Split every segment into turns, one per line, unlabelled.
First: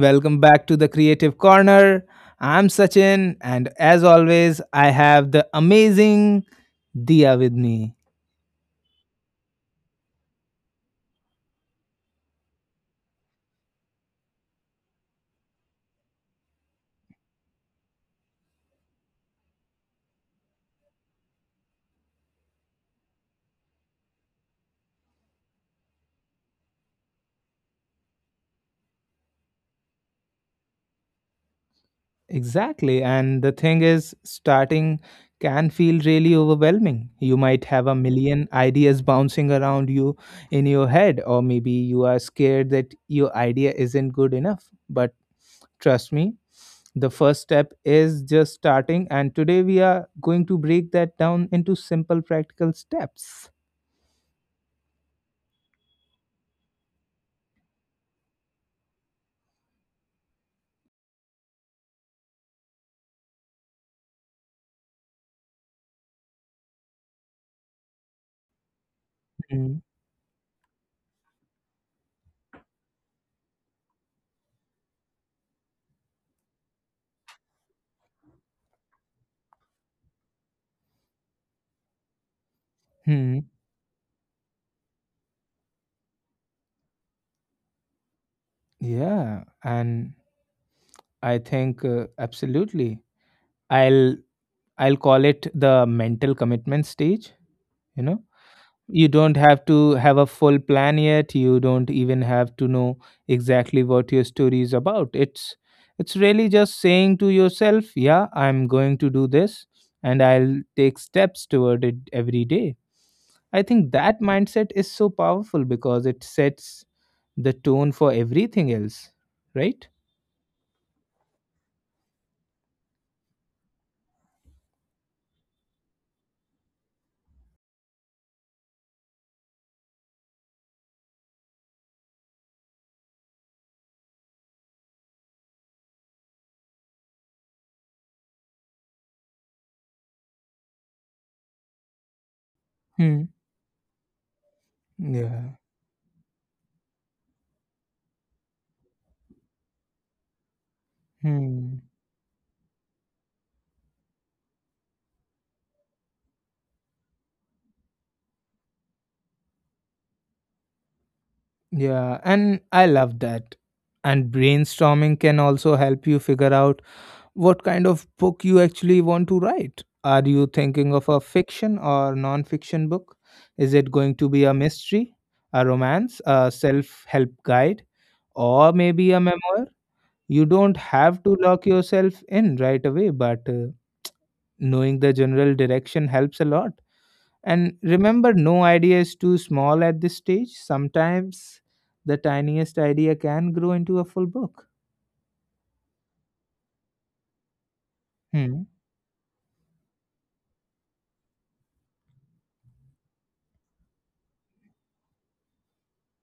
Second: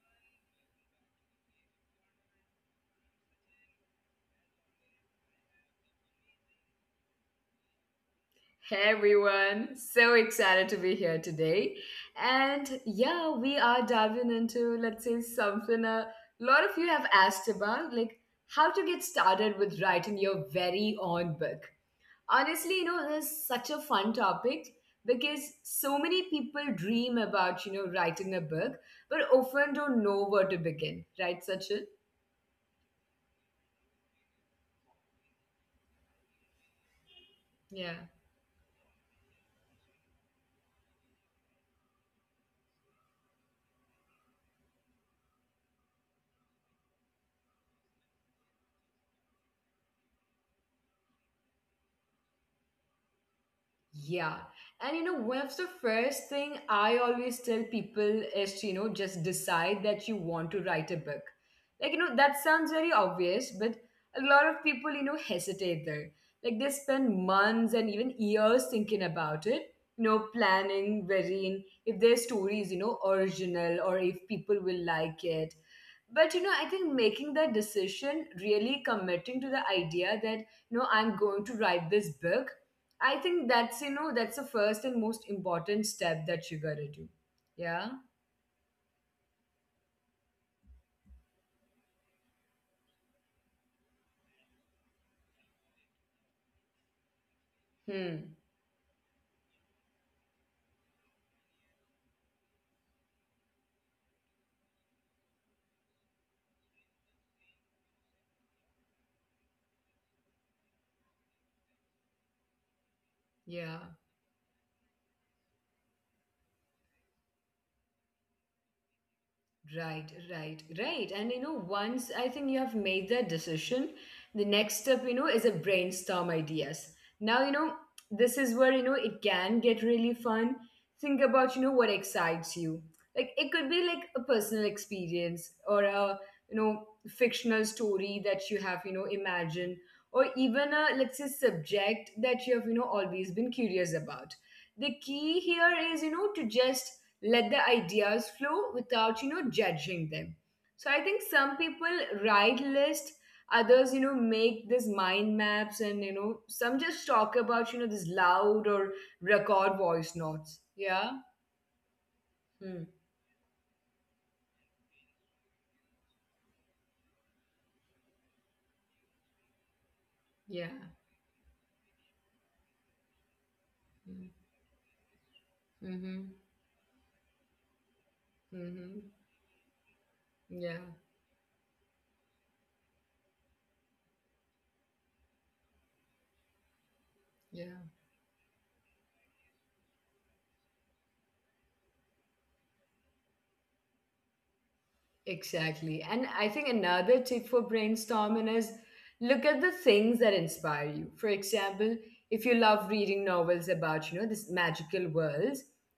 Welcome back to the Creative Corner. I'm Sachin, and as always, I have the amazing Dia with me.
Hey everyone, so excited to be here today. And yeah, we are diving into, let's say, something a lot of you have asked about, like how to get started with writing your very own book. Honestly, this is such a fun topic because so many people dream about, writing a book, but often don't know where to begin, right, Sachin?
Exactly. And the thing is, starting can feel really overwhelming. You might have a
Yeah.
million ideas bouncing around you in your head, or maybe you are scared that your idea isn't good enough. But trust me, the first step is just starting, and today we are going to break that down into simple practical steps.
Yeah. And one of the first thing I always tell people is, just decide that you want to write a book. Like, that sounds very obvious, but a lot of people, hesitate there. Like they spend months and even years thinking about it, planning, varying if their story is, original or if people will like it. But I think making that decision, really committing to the idea that, I'm going to write this book. I
Mhm.
think that's that's the first and most important step that you gotta do. Yeah.
Yeah, and I think uh, absolutely. I'll I'll call it the mental commitment stage. You know,
Hmm.
you don't have to have a full plan yet. You don't even have to know exactly what your story is about. It's really just saying to yourself, "Yeah, I'm going to do this, and I'll take steps toward it every day." I think
Yeah.
that mindset is so powerful because it sets the tone for everything else, right?
Right, right, right. And once I think you have made that decision, the next step, is a brainstorm ideas. Now, this is where, it can get really fun. Think about, what excites you. Like it could be like a personal experience or a, fictional story that you have, imagined, or even a, let's say, subject that you have,
Hmm.
always been curious about. The key
Yeah.
here is, to just let the ideas flow without judging them. So I think some
Hmm.
people write list, others make this mind maps, and some just talk about this loud, or record voice notes. Yeah.
Yeah, and I
Hmm.
love that. And brainstorming can also help you figure out what kind of book you actually want to write. Are you
Yeah.
thinking of a fiction or non fiction book? Is it going to
Hmm.
be a mystery, a romance,
Mm-hmm.
a self help guide, or maybe a
Mm-hmm.
memoir? You don't
Yeah.
have to lock yourself in right away, but knowing the general direction helps a lot. And
Yeah.
remember, no idea is too small at this stage. Sometimes the tiniest idea can grow into a full book.
Exactly. And I think another tip for
Hmm.
brainstorming is look at the things that inspire you. For example, if you love reading novels about, this magical worlds,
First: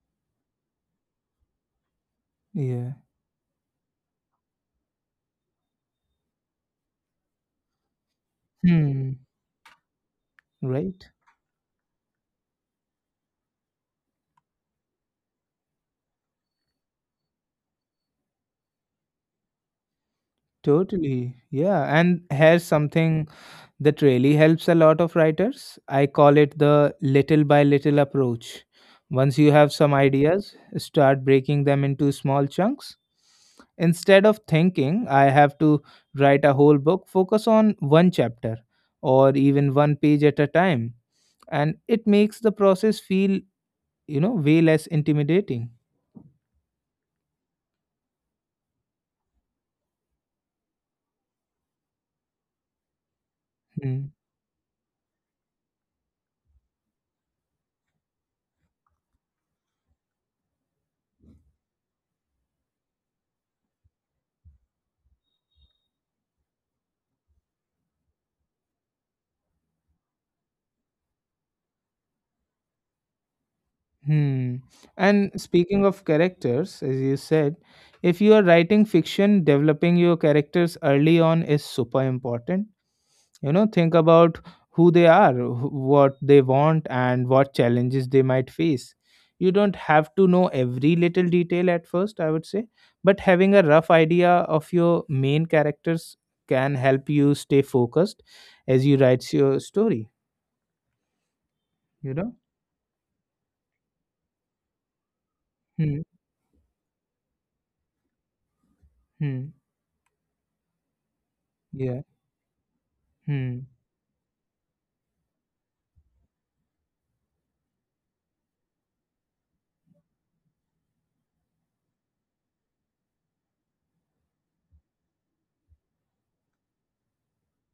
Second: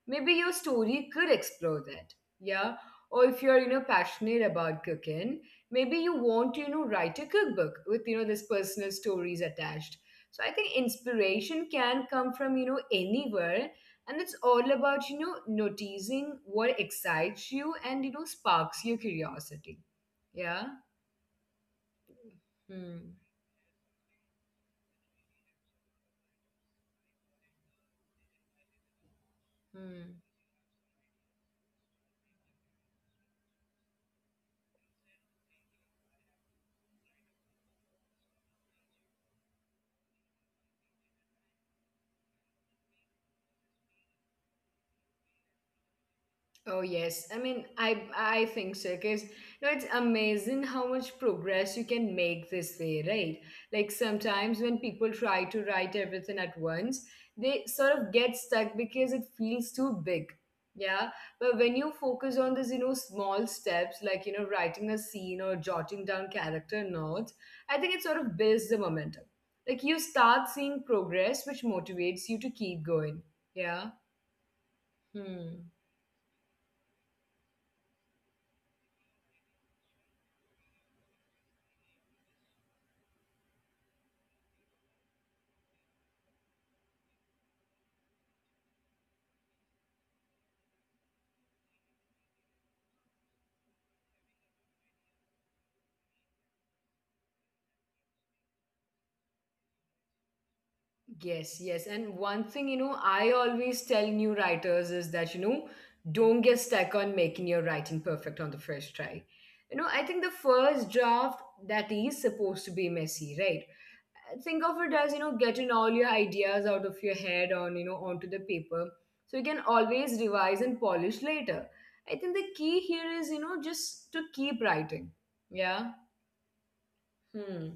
maybe your story could explore that.
Yeah.
Yeah. Or if you're, passionate about cooking, maybe you want to, write a cookbook with, this
Hmm.
personal stories attached. So I think
Right.
inspiration can come from, anywhere, and it's all about noticing what excites you and sparks your curiosity. Yeah.
Totally. Yeah. And here's
Hmm.
something that really helps a lot of writers. I call it the little by little approach. Once you have some
Hmm.
ideas, start breaking them into small chunks. Instead of thinking, I have to write a whole book, focus on one chapter or even one page at a time. And it makes the process feel, you know, way less intimidating.
Oh yes, I mean, I think so because it's amazing how much progress you can make this way, right? Like
Hmm.
sometimes when people try to write everything at once, they sort of get stuck because it feels too big. Yeah, but when you focus on this, small steps like writing a scene or jotting down character notes, I think it sort of builds the momentum. Like you start seeing progress, which motivates you to keep going. Yeah.
Hmm. And
Hmm.
speaking of characters, as you said, if you are writing fiction, developing your characters early on is super important. You know, think about who they are, what they want, and what challenges they might face. You don't have to know every little detail at first, I would say, but having a rough idea of your main characters can help you stay focused as you write your story,
Yes, yes. And
you know?
one thing, I always tell new writers is that,
Hmm.
don't get stuck on making your writing perfect on the first try.
Hmm.
I think the first draft that
Yeah.
is supposed to be messy,
Hmm.
right? Think of it as, getting all your ideas out of your head on, onto the paper. So you can always revise and polish later. I think the key here is, just to keep writing. Yeah. Hmm.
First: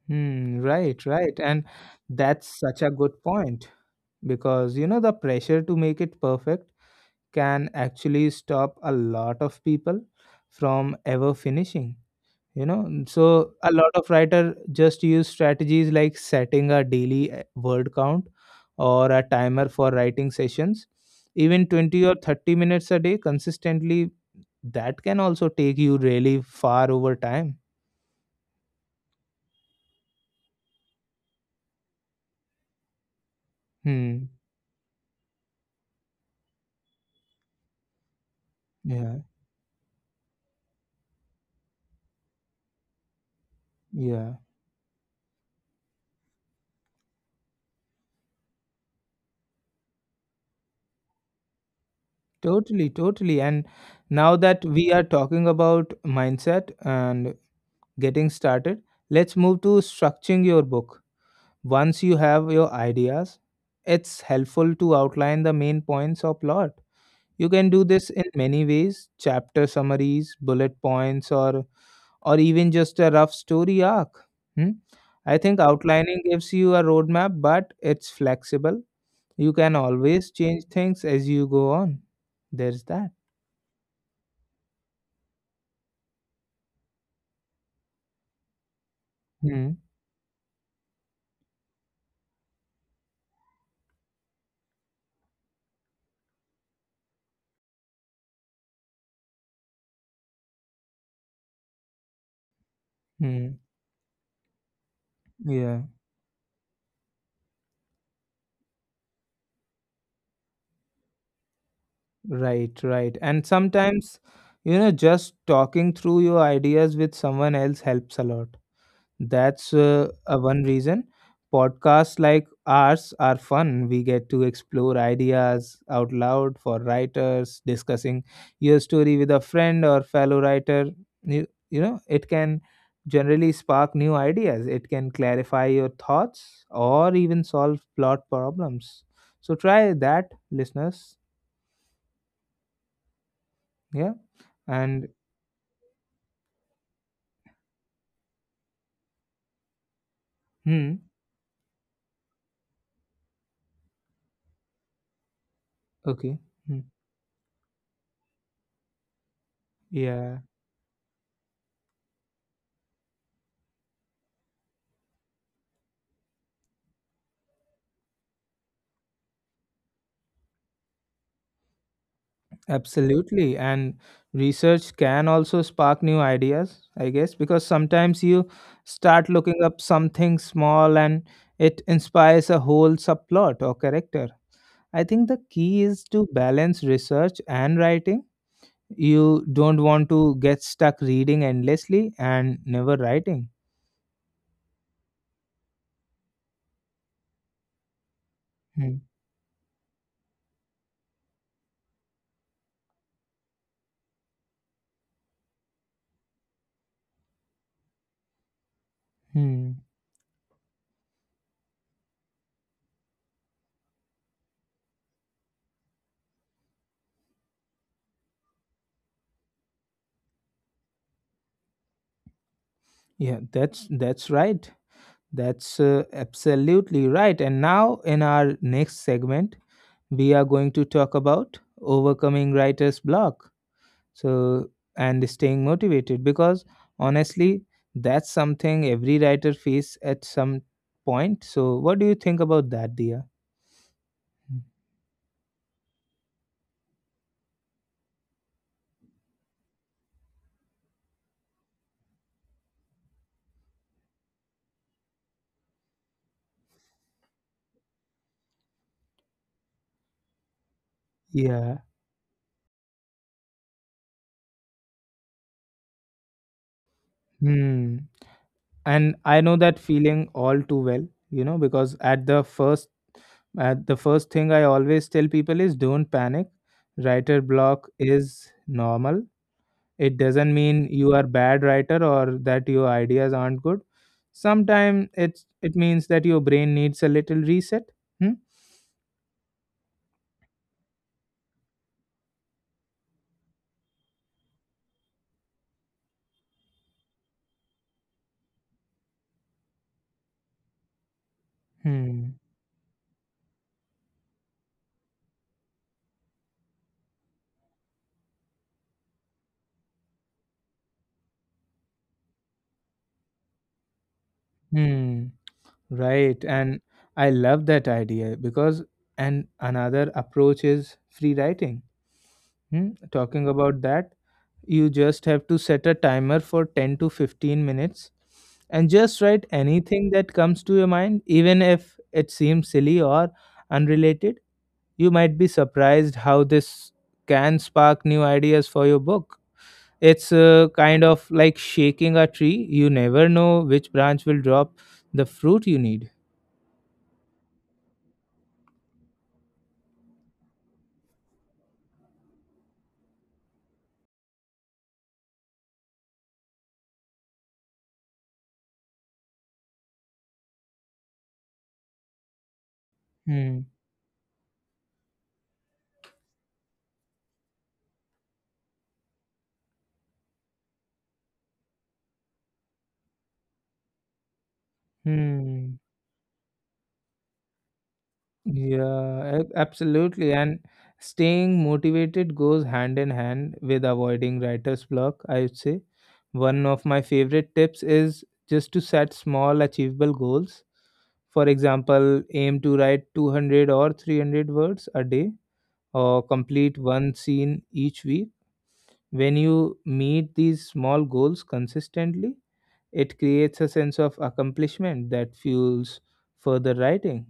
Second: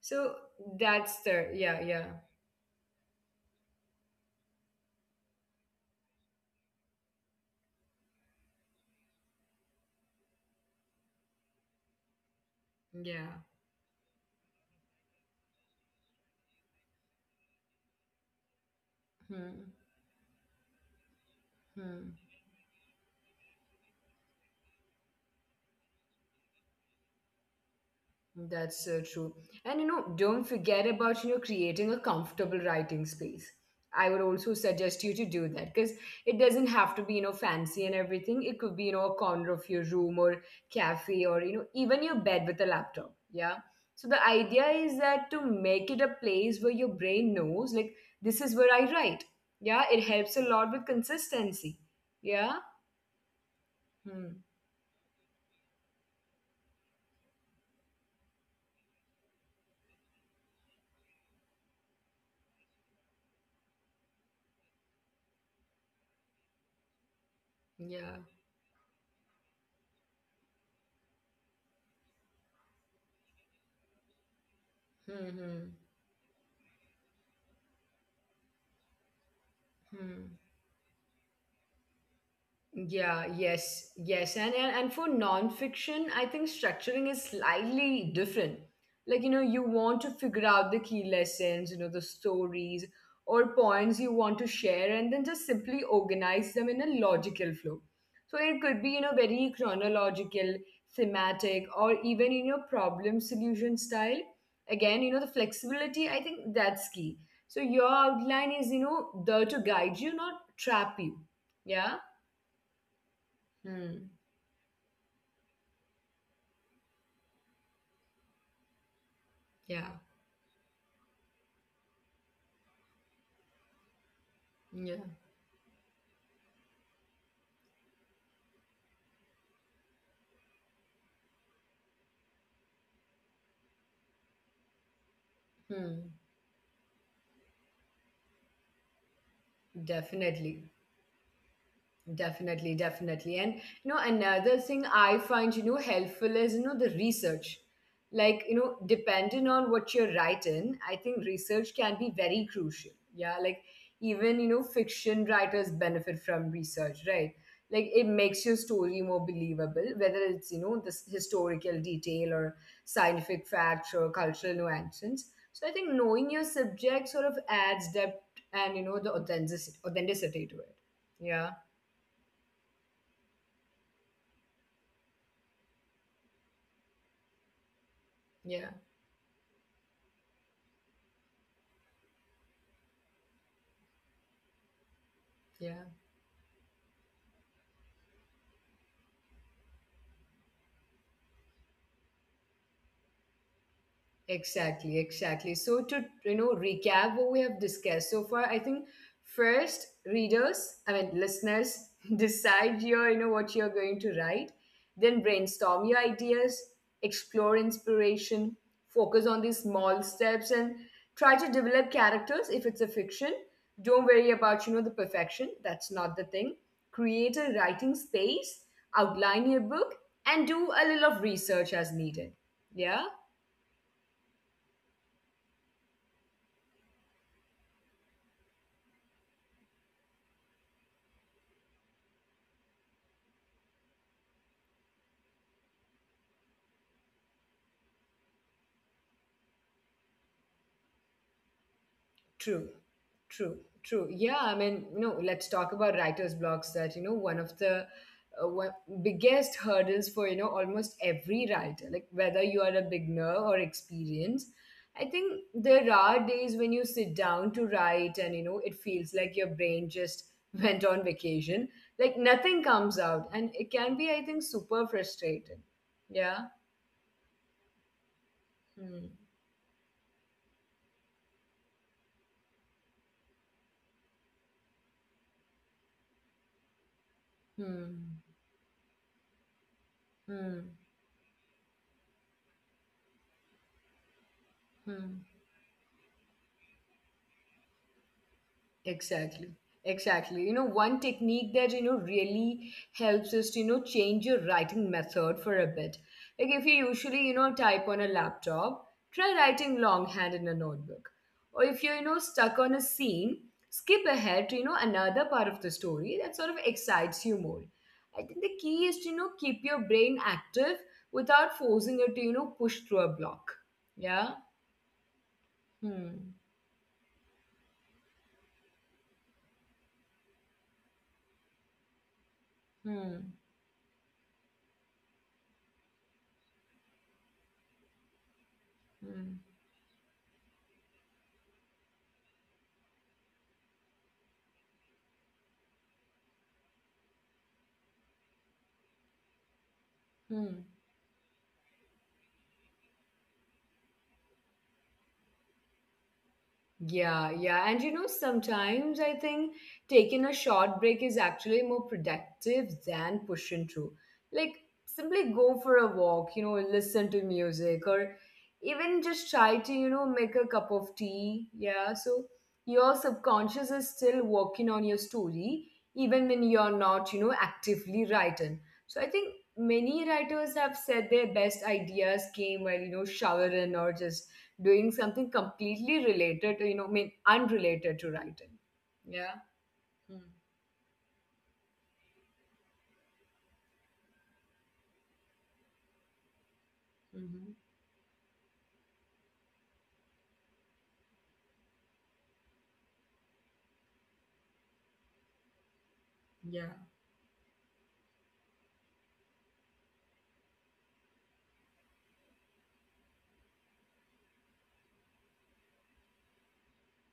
So
Hmm, right,
that's
right.
the,
And
yeah, yeah,
that's such a good point because you know the pressure to make it perfect can actually stop a lot of people from ever finishing. You know, and
yeah.
so a lot of writer just use strategies like setting a daily word count or a timer
Hmm.
for writing sessions. Even 20
Hmm.
or 30 minutes a day consistently, that can also take you really far over time.
That's so true. And don't forget about creating a comfortable writing space. I would
Hmm.
also suggest you to do that because it doesn't have to be fancy and everything. It could be a
Yeah.
corner of your room, or cafe, or even your bed with a laptop. Yeah. So the
Yeah.
idea is that to make it a place where your brain knows like this is where I write. Yeah, it helps a lot with consistency. Yeah.
Totally, totally. And
Hmm.
now that we are talking about mindset and getting started, let's move to structuring your book. Once you have your ideas, it's helpful to outline the main points or plot. You can do this in
Yeah.
many ways: chapter summaries, bullet points, or even just a rough story arc. Hmm? I
Hmm.
think
Hmm.
outlining gives you a roadmap, but it's flexible. You can always
Hmm.
change things as you go on. There's that.
Yeah, yes, yes. And for nonfiction, I think structuring is slightly different. Like,
Hmm?
you want to figure out the key lessons, the stories or points you want to share, and then just simply organize them in a logical flow. So it could be, very chronological, thematic, or even in your problem
Hmm.
solution style. Again, the
Yeah,
flexibility, I think that's key. So your outline is, there to guide you, not trap you. Yeah.
right, right. And sometimes, you
Hmm.
know, just talking through your ideas with someone else helps a lot. That's a one
Yeah.
reason. Podcasts like ours are fun. We get to explore ideas out
Yeah.
loud for writers, discussing your story with a friend or fellow writer. You know, it can generally spark new ideas. It can clarify your thoughts or even solve
Hmm.
plot problems. So try that, listeners.
Definitely.
Yeah. And
Definitely, definitely. And another thing I find, helpful is, the research. Like,
hmm,
depending on what you're writing, I think research can be very crucial. Yeah. Like
okay.
even,
Hmm.
fiction writers benefit from research, right? Like it
Yeah,
makes your story more believable, whether it's, this historical detail or scientific facts or cultural nuances. So I think knowing your subject sort of adds depth and, the authenticity to it. Yeah.
absolutely. And research can also spark new ideas, I guess, because sometimes you start looking
Yeah,
up something small and it inspires a whole subplot or character. I think the key is to
yeah.
balance research and writing. You don't want to get stuck reading endlessly and never writing.
Exactly, exactly. So to recap what we have discussed so far, I
Hmm.
think first readers, I mean listeners, decide your you know what you're going to write, then brainstorm your ideas, explore inspiration, focus on these
Hmm.
small steps, and try to develop characters if it's a fiction. Don't worry about the perfection. That's not the thing. Create a writing space, outline your book, and do a little of research as needed. Yeah.
Yeah, that's right. That's absolutely right. And now, in our next segment, we are going to talk about overcoming writer's block. So, and staying motivated because honestly, that's something every writer faces at some point. So, what do you think about
True,
that, Dia?
true, true. Yeah, I mean, no, let's talk about writer's blocks that, one of the one, biggest hurdles for, almost every writer, like whether you are a beginner or experienced. I think there are days when you sit down to write and, it feels like your brain just went on
Yeah.
vacation. Like nothing comes out. And it can be, I think, super frustrating. Yeah.
Hmm. And
Hmm.
I know that feeling all too well, you know, because at the first thing I always tell people is don't panic. Writer block
Hmm.
is normal. It doesn't mean
Hmm.
you are bad writer or that your ideas aren't good. Sometimes
Hmm.
it means that your brain needs a little reset. Hmm?
Exactly. Exactly. One technique that, really helps is to, change your writing method for a bit. Like if you usually, type on a laptop, try writing longhand in a notebook. Or if you're,
Hmm.
stuck on a scene, skip ahead to, another part of the story that sort of excites you more. I think the key is to, keep your brain active without forcing it to, push through a block. Yeah?
Hmm.
Hmm.
Right. And I love that idea because and another approach is free writing. Hmm?
Hmm.
Talking about that, you just have to set a timer for 10 to 15 minutes and just write
Hmm.
anything that comes to your mind, even if it seems silly or unrelated. You might be surprised how this can spark new ideas for your book. It's
Hmm.
kind of like shaking a tree. You never know which branch will drop the fruit you need.
Yeah, yeah. And sometimes I think taking a short break is actually more productive than pushing through. Like, simply go for a walk, listen to music, or even just try to, make a cup of tea. Yeah. So your
Hmm.
subconscious is still working on your story, even when you're not, actively writing. So I think many writers have said their best ideas came while, showering, or just doing something
Hmm.
completely related to I mean unrelated to writing. Yeah.
Yeah, absolutely. And staying motivated goes hand in hand with avoiding writer's block, I would say. One of my favorite
Mm-hmm.
tips is just to set small, achievable goals. For example, aim to write 200 or 300 words a day or complete
Yeah.
one scene each week. When you meet these small goals consistently, it creates a sense of accomplishment that fuels further writing.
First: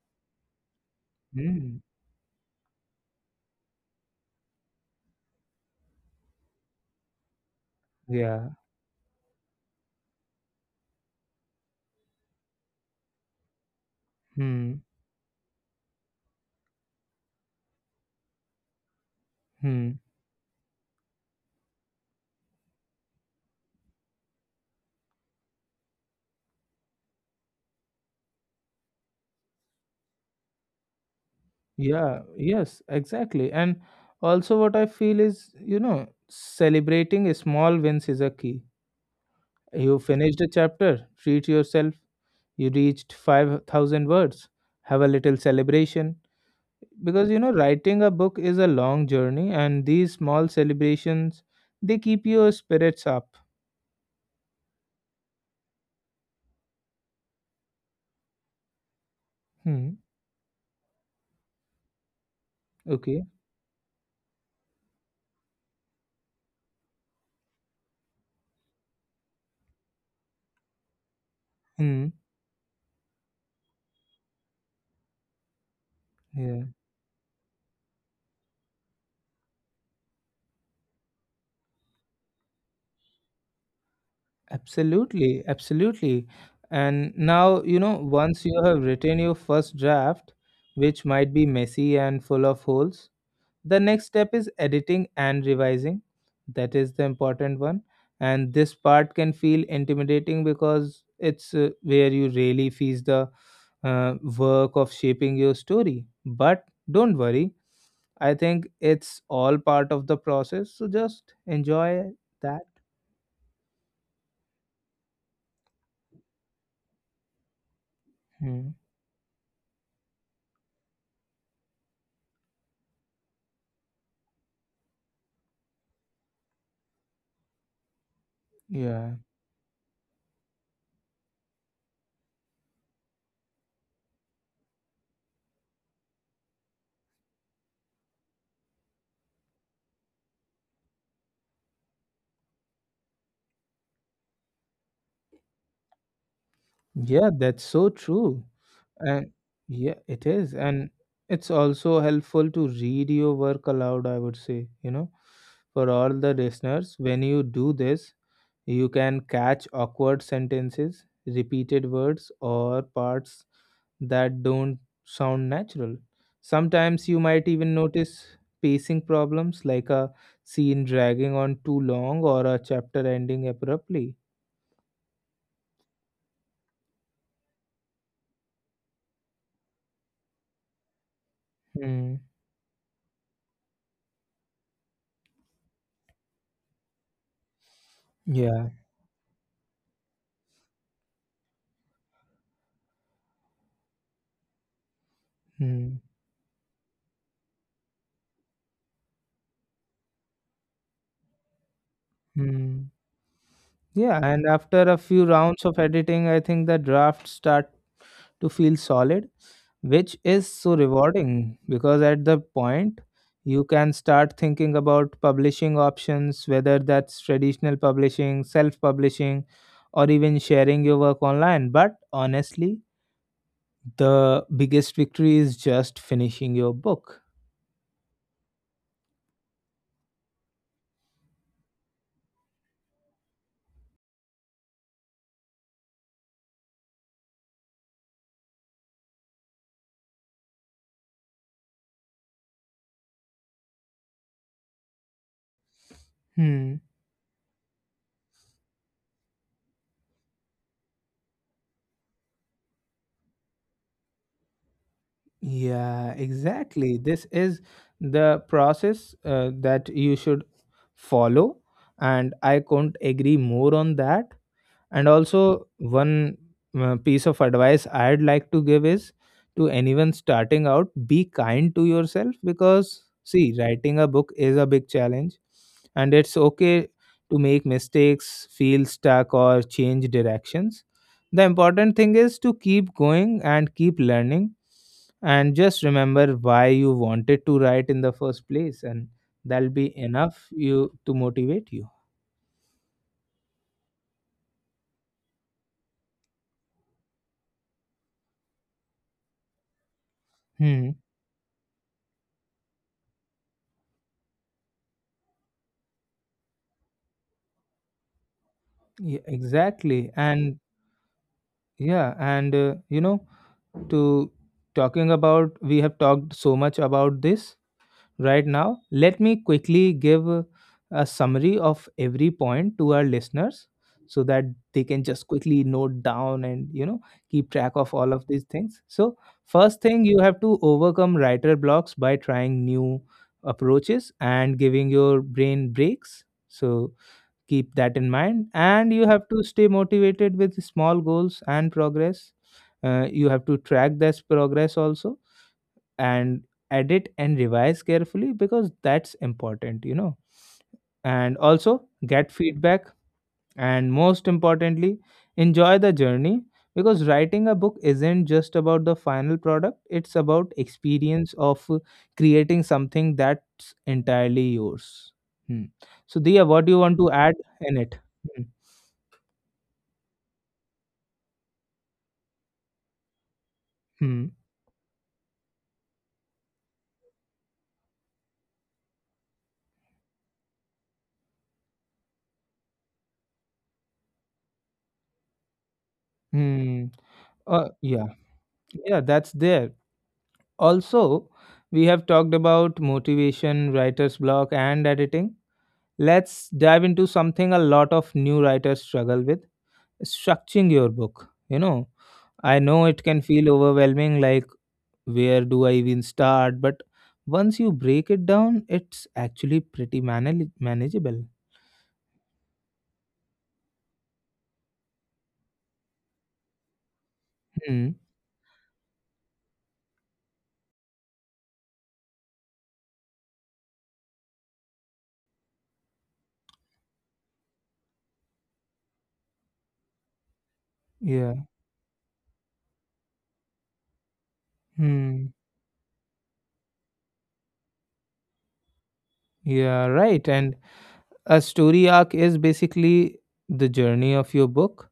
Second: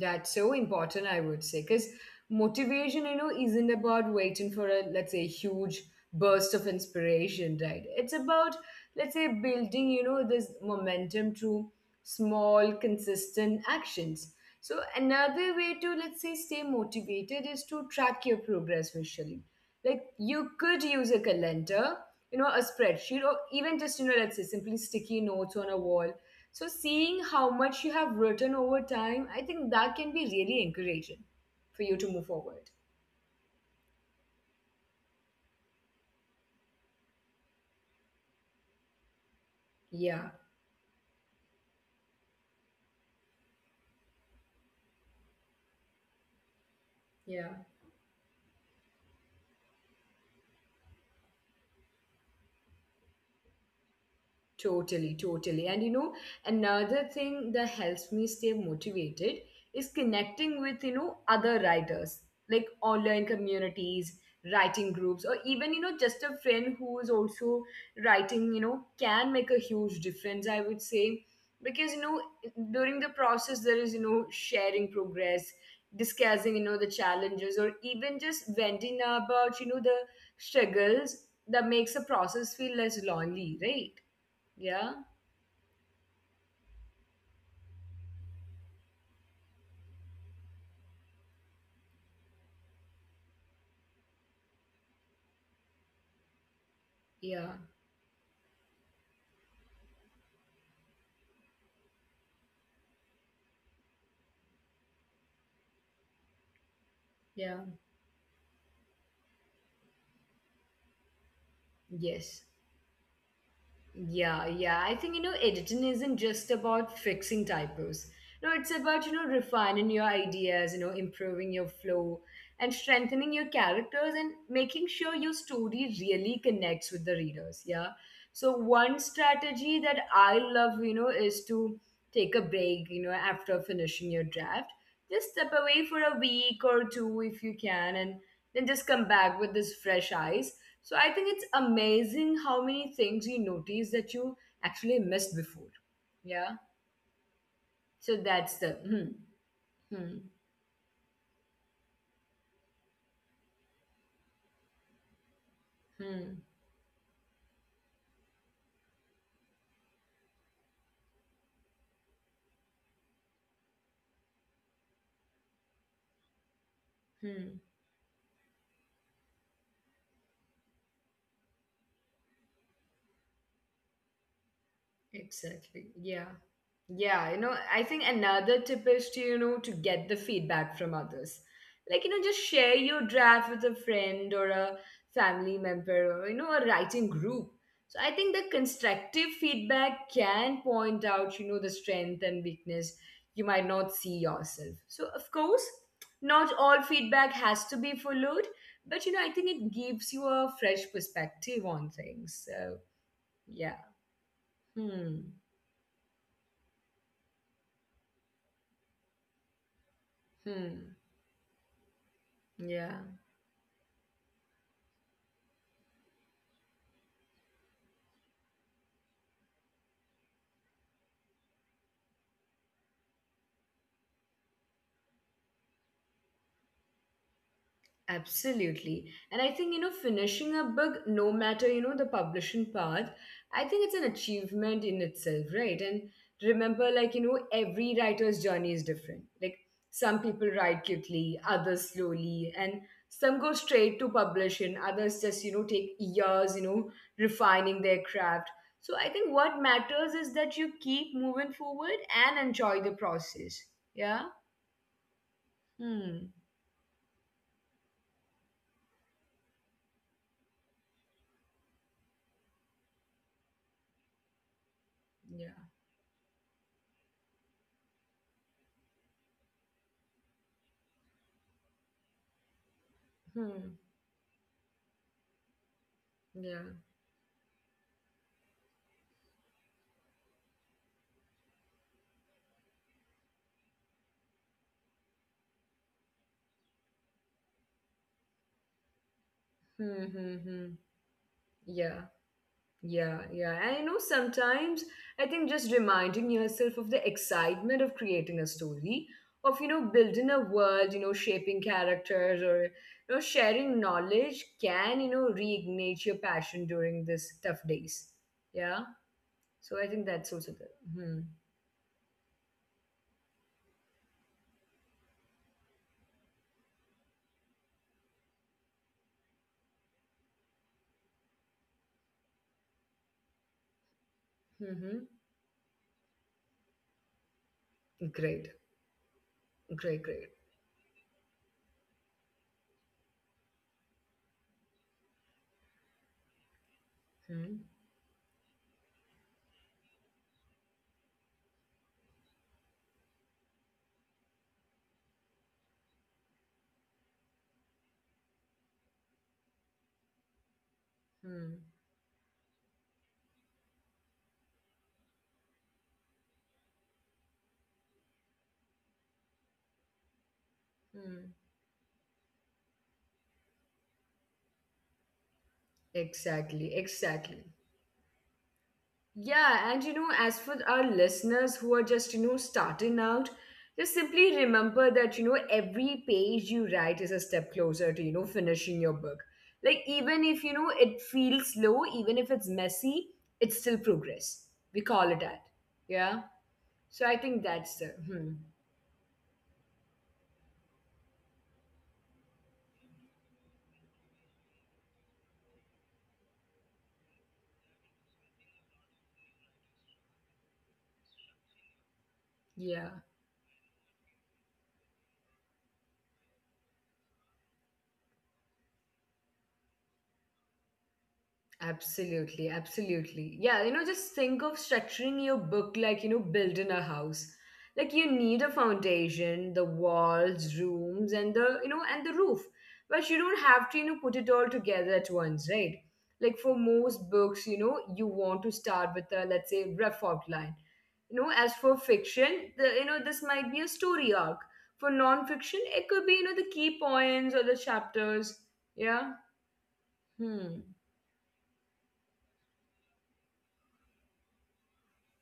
That's so important, I would say,
Hmm.
because motivation isn't about waiting for a, let's say, huge burst of inspiration, right? It's
Yeah.
about, let's say, building this momentum through small consistent actions.
Hmm.
So another way to, let's say, stay motivated is to track your progress visually.
Hmm.
Like you could use a calendar, a spreadsheet, or even just, let's say, simply sticky notes on a wall. So seeing how much you have written over time, I think that can be really encouraging for you to
Yeah.
move forward.
Yes. Exactly. And also, what I feel is, you know, celebrating small wins is a key. You
Yeah.
finished a chapter. Treat yourself. You reached 5,000 words. Have a little celebration, because you know
Yeah.
writing a book is a long journey and these small celebrations, they keep your spirits up.
Totally, totally. And another thing that helps me stay motivated
Hmm.
is connecting with, other writers, like
Okay.
online communities, writing groups, or even, just a friend who is also writing, can make a huge difference, I would say.
Hmm.
Because, during the process, there is, sharing progress,
Yeah,
discussing, the challenges, or even just venting about, the struggles that makes the process feel less lonely, right? Yeah,
absolutely, absolutely. And now, you know, once you have written your first draft, which might be messy and full of holes, the next step is editing and revising. That is the important
yeah,
one. And this part can feel intimidating because it's where you really face the work of shaping your story. But don't worry,
yeah,
I think it's all part of the process. So just enjoy
yes.
that.
Yeah, yeah. I think, editing isn't just about fixing typos. No,
Hmm.
it's about, refining your ideas, improving your flow and strengthening your characters and making sure your story really connects with the readers. Yeah. So,
Yeah.
one strategy that I love, is to take a break, after finishing your draft. Just step away for a week or two if you can, and then just come back with this fresh eyes. So I think it's amazing how many things you notice that you actually missed before. Yeah.
Yeah, that's so true.
So that's the
And yeah,
hmm,
it is.
hmm,
And it's also helpful to read your work aloud, I would say, you know, for all the
hmm,
listeners. When you do this, you can catch awkward sentences, repeated words, or parts that don't sound natural. Sometimes you might even
hmm.
notice pacing problems, like a scene dragging on too long or a chapter ending abruptly.
Exactly. Yeah. Yeah, I think another tip is to, to get the feedback from others.
Hmm.
Like, just share your draft with a friend or a family member, or, a writing group. So I think
Yeah.
the constructive feedback can point out, the strength and weakness you might not see yourself. So, of course,
Hmm.
not all feedback has to be followed, but, I think it gives you a fresh perspective on things.
Hmm.
So, yeah.
Yeah, and after a few
Hmm.
rounds of editing, I think the draft start to feel solid, which is so
Hmm.
rewarding because at the point
Yeah,
you can start thinking about publishing options, whether that's traditional publishing, self-publishing, or even sharing your work online. But honestly, the biggest victory is just finishing your book.
absolutely. And I think, finishing a book, no matter, the publishing part, I think it's an achievement in itself, right? And remember, like, every writer's journey is different. Like, some people write quickly, others slowly, and some go straight to publishing, others just, take years,
Hmm.
refining their craft. So I think what matters is that you keep moving forward and enjoy the process. Yeah?
Yeah,
Hmm.
exactly. This is the process that you should follow, and I couldn't agree more on that. And
Yeah.
also, one piece of advice I'd like to give is to anyone starting out, be kind to yourself because, see,
Hmm.
writing a book is a big challenge and it's
Yeah.
okay to make mistakes, feel stuck, or change directions. The important thing is to keep going and keep learning, and just remember why you wanted to write in the first place, and that'll be enough
Mm-hmm.
you to motivate you.
Yeah, yeah, yeah. And you know, sometimes I think just reminding yourself of the excitement of creating a story, of building a world,
Hmm.
shaping characters or sharing knowledge can, reignite your passion during this tough days. Yeah.
Yeah,
So I think
exactly.
that's also
And
the hmm.
yeah, and you know, to talking about, we have talked so much about this right now. Let me quickly give a summary of every point to our listeners so that they
Mm-hmm.
can just quickly note down and, you know, keep track of all of
Great.
these things. So, first
Great,
thing, you
great.
have to overcome writer blocks by trying new approaches and giving your brain breaks. So,
Hmm.
keep that in mind, and you have to stay motivated with small goals and progress. You have to track this progress also, and edit and revise carefully because that's important, you know. And
Hmm.
also get feedback, and most importantly, enjoy the journey, because writing a book isn't just about the final product, it's about
Hmm.
experience of creating something that's entirely yours. Hmm. So Dia,
Exactly,
what do you want to
exactly.
add in it? Hmm.
Yeah, and you know, as for our listeners who are just, starting out, just simply
Hmm.
remember that, every page you write is a step closer to, finishing your book. Like, even if, it feels slow, even if it's messy, it's still progress. We call it that. Yeah. So
Hmm.
I think that's
Uh,
the,
yeah,
hmm,
yeah, that's there. Also, we have talked about motivation, writer's block, and editing. Let's dive into something a lot of new writers struggle with: structuring your book. You know, I
yeah.
know it can feel overwhelming, like, where do I even start? But once you break it down, it's actually pretty manageable.
Absolutely, absolutely. Yeah, you know, just think of structuring your book like, building a house. Like you
Hmm.
need a foundation, the walls, rooms, and the roof. But you don't have to, put it all together at once, right? Like for most books, you know, you want to start with a, let's say, rough outline. You know, as
Yeah.
for fiction, this might be a story arc. For non-fiction,
Hmm.
it could be, the key points or the chapters. Yeah.
Yeah, right.
Hmm.
And a story arc is basically the journey of your book.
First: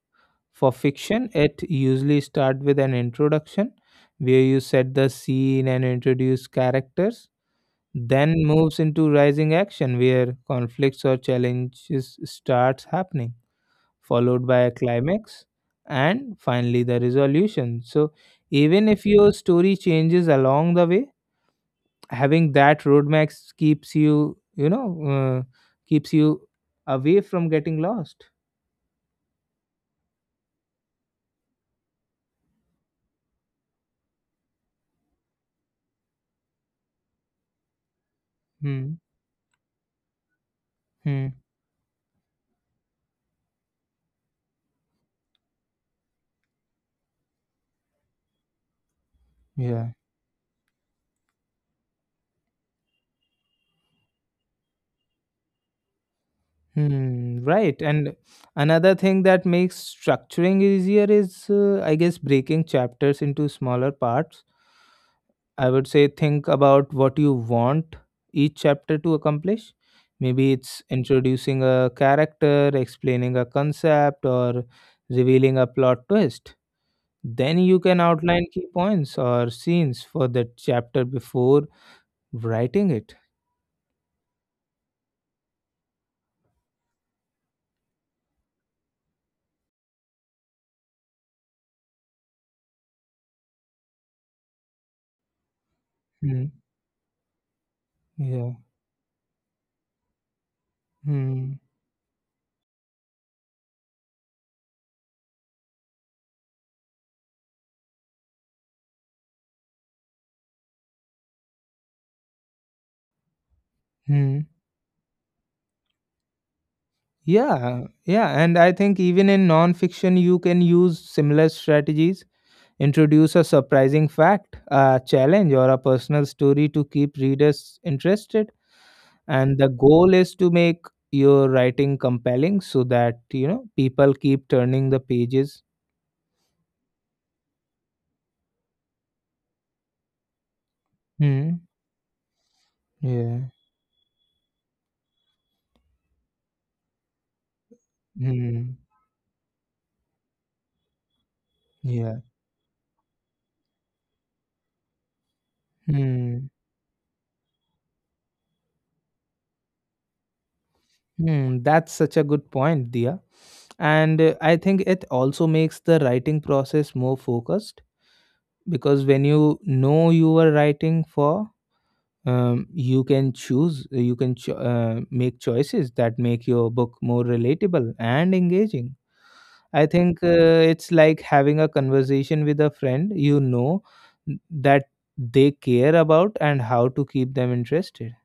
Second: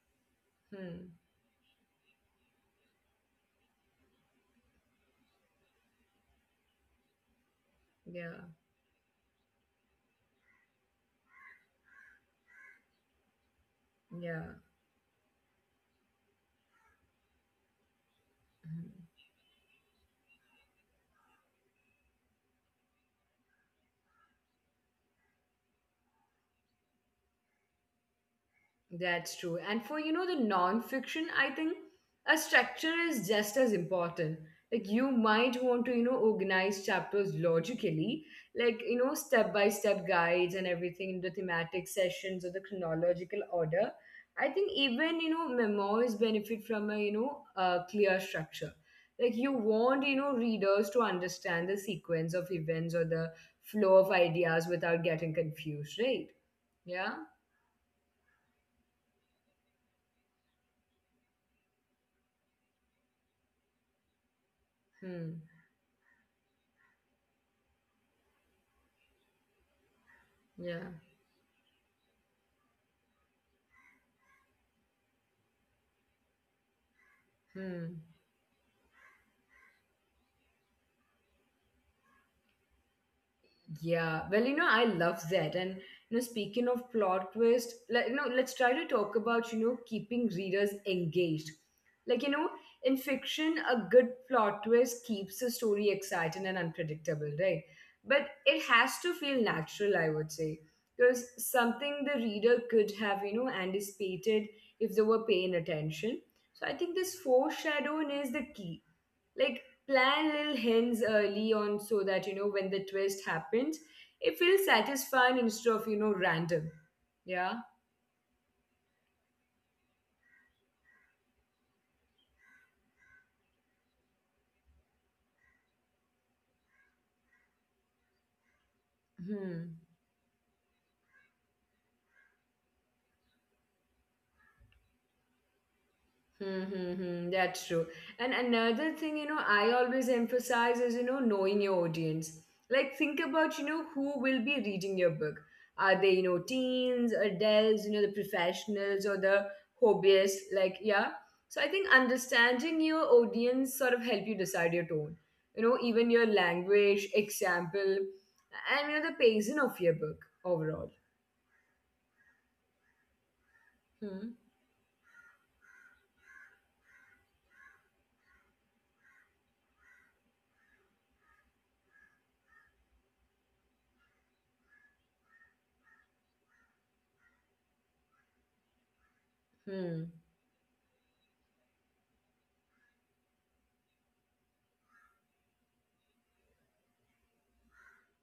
For
Hmm.
fiction, it usually starts with an introduction where you set the scene and introduce characters, then
Yeah.
moves into rising action where conflicts or challenges starts happening, followed
Yeah,
by a climax, and finally the resolution. So, even if
mhm.
your story changes along the way, having that roadmap keeps you away from getting lost.
That's true. And for you know the non-fiction, I think a structure is just as important. Like you might want to you know organize chapters logically, like you
Hmm.
know step-by-step guides and everything in the
Hmm.
thematic sessions or the chronological order. I think even you know memoirs benefit from a you know a clear structure. Like you
Yeah.
want you know readers to understand the sequence of events or the flow of ideas without getting confused, right? Yeah.
Hmm. Right. And another thing that makes structuring easier is, I guess, breaking chapters into smaller parts.
Hmm.
I would say think about what you want each chapter to accomplish. Maybe it's
Yeah.
introducing a character, explaining a concept, or revealing a plot twist. Then you can
Hmm.
outline key points or scenes for that chapter before writing it.
Yeah. Well, you know, I love that. And you know, speaking of plot twist, like you know, let's try to talk about you know keeping readers engaged. Like you know, in fiction, a good plot twist keeps the story exciting
Hmm.
and unpredictable, right? But
Yeah.
it has to feel natural, I would say, because
Hmm.
something the reader could have you know anticipated if they were paying attention. So I think this foreshadowing is the key, like plan little hints early on so that you know when the twist happens it
Hmm.
feels satisfying instead of you know random. Yeah.
Yeah. Yeah. And I think even in non fiction, you can use similar strategies. Introduce a surprising fact, a challenge, or a personal story to keep readers interested. And the
Hmm.
goal is to make your writing compelling so that, people keep turning the pages.
Mm-hmm, that's true. And another thing, I always emphasize is, knowing
Hmm.
your audience. Like, think
Yeah.
about, who will be reading your book. Are they, teens, adults, the
Hmm.
professionals or the hobbyists? Like, yeah. So I think
Yeah.
understanding your audience sort of help you decide your tone. You know, even your
Hmm.
language, example, and the pacing of your book overall.
Hmm. That's such a good point, Dia. And
Hmm.
I think it also makes the writing process more focused because when you know you are writing for you can choose make choices that make your book more relatable and engaging. I
Hmm.
think it's like having a conversation with a friend that they care about and how to keep them interested.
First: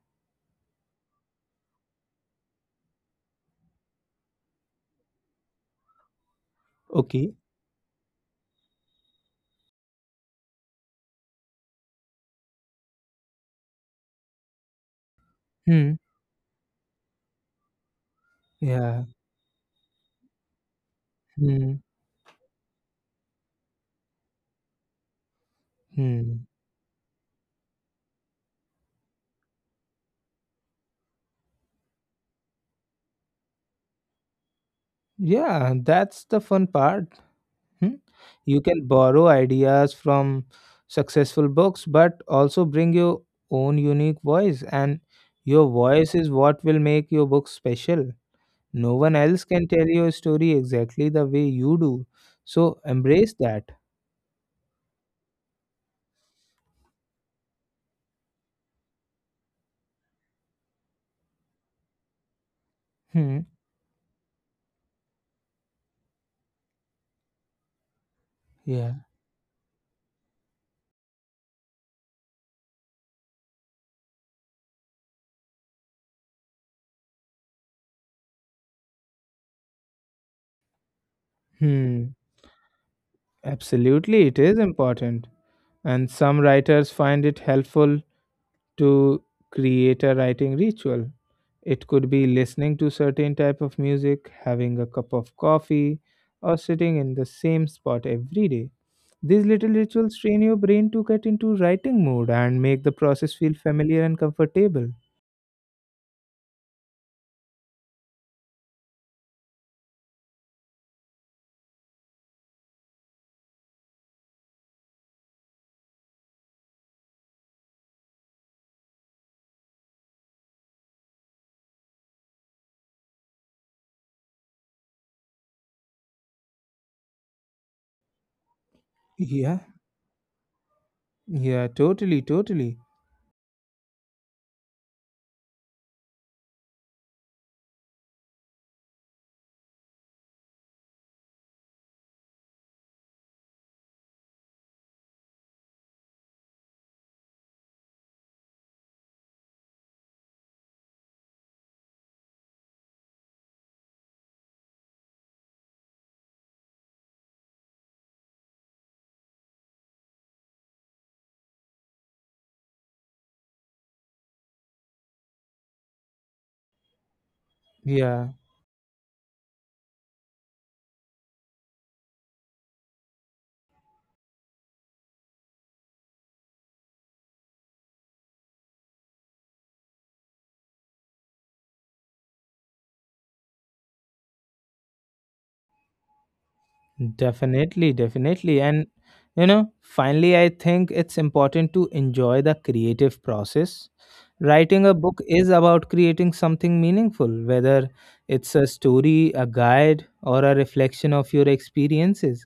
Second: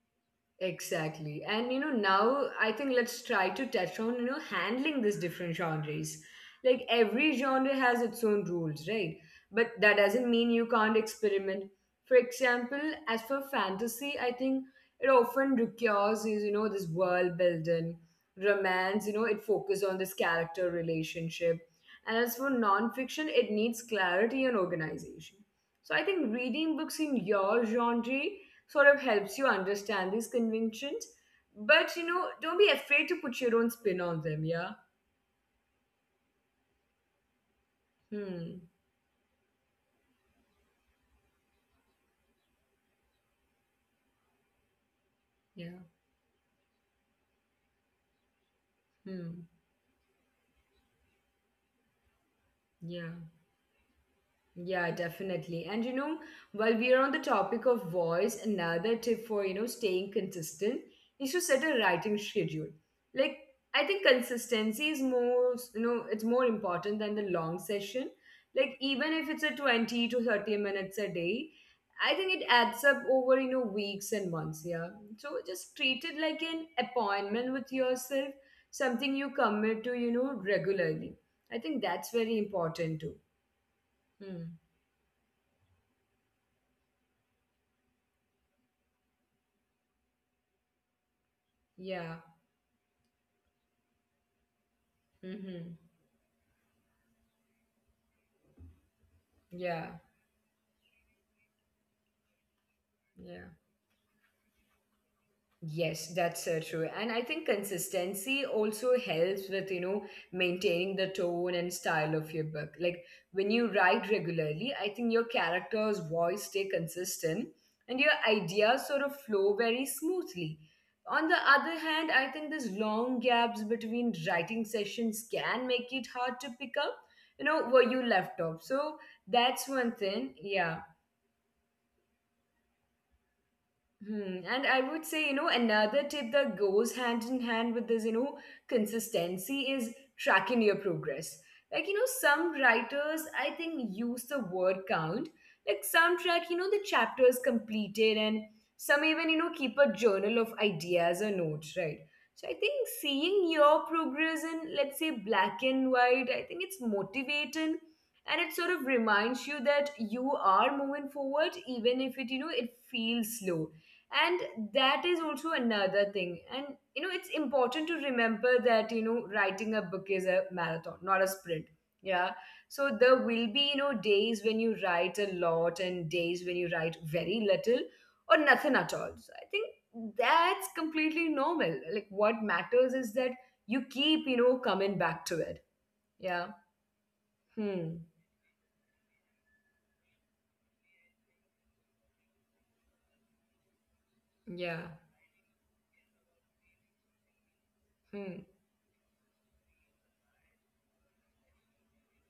Exactly. And you know, now I think let's try to touch on, handling these different genres. Like
Okay.
every genre has its own rules, right? But that doesn't mean you can't experiment. For example, as for fantasy, I think it often
Hmm.
requires, is, this world building,
Yeah.
romance, it focuses on this character relationship.
Hmm.
And as for nonfiction, it needs clarity and organization. So I think
Hmm.
reading books in your genre sort of helps you understand these conventions. But you know, don't be afraid to put your own spin on them. Yeah.
Yeah, that's the fun part. Hmm? You
Hmm.
can borrow ideas from successful books, but also bring your own unique voice, and your
Yeah.
voice is what will make your book special. No one else
Hmm.
can tell your story exactly the way you do. So
Yeah.
embrace that.
Yeah, definitely. And you know, while we are on the topic of voice, another tip for, staying consistent is to set a writing schedule. Like,
Hmm.
I think consistency is more, it's more important than the long session. Like,
Yeah.
even if it's a 20 to 30 minutes a day, I think it adds up over, weeks and months. Yeah. So just treat it like an appointment with yourself, something you commit to, regularly. I think that's
Hmm.
very important too.
Absolutely, it
Hmm.
is important. And some writers find it helpful to create a writing ritual. It could
Yeah.
be listening to certain type of music, having a cup of
Mm-hmm.
coffee, or sitting in the same spot every day. These little
Yeah.
rituals train your brain to get into writing mode and make the process
Yeah.
feel familiar and comfortable.
Yes, that's so true. And I think consistency also helps with, maintaining the tone and style of your book. Like when you write regularly, I think your character's voice stay consistent and your ideas sort of flow very smoothly. On the other hand, I think these long gaps between writing sessions can make it hard to pick up, where you left off. So
Yeah.
that's one thing. Yeah.
Yeah, totally, totally.
Hmm. And I would say, another tip that goes hand in hand with this, consistency is tracking your progress. Like, some writers, I think, use the word count. Like, some track, the chapters completed, and some even, keep a journal of ideas or notes, right? So I think seeing your progress in, let's say, black and white, I think it's motivating and it sort of reminds you that you are moving forward, even if it, it feels slow, and that is also another
Yeah.
thing. And you know it's important to remember that you know writing a book is a marathon, not a sprint. Yeah. So there will be you know days when you write a lot and days when you write very little or nothing at all. So I think that's completely normal. Like what matters is that you keep you know coming back to it. Yeah.
Definitely, definitely. And,
Hmm.
finally, I think it's important to enjoy the creative process. Writing a book
Yeah.
is about creating something meaningful, whether it's a
Hmm.
story, a guide, or a reflection of your experiences.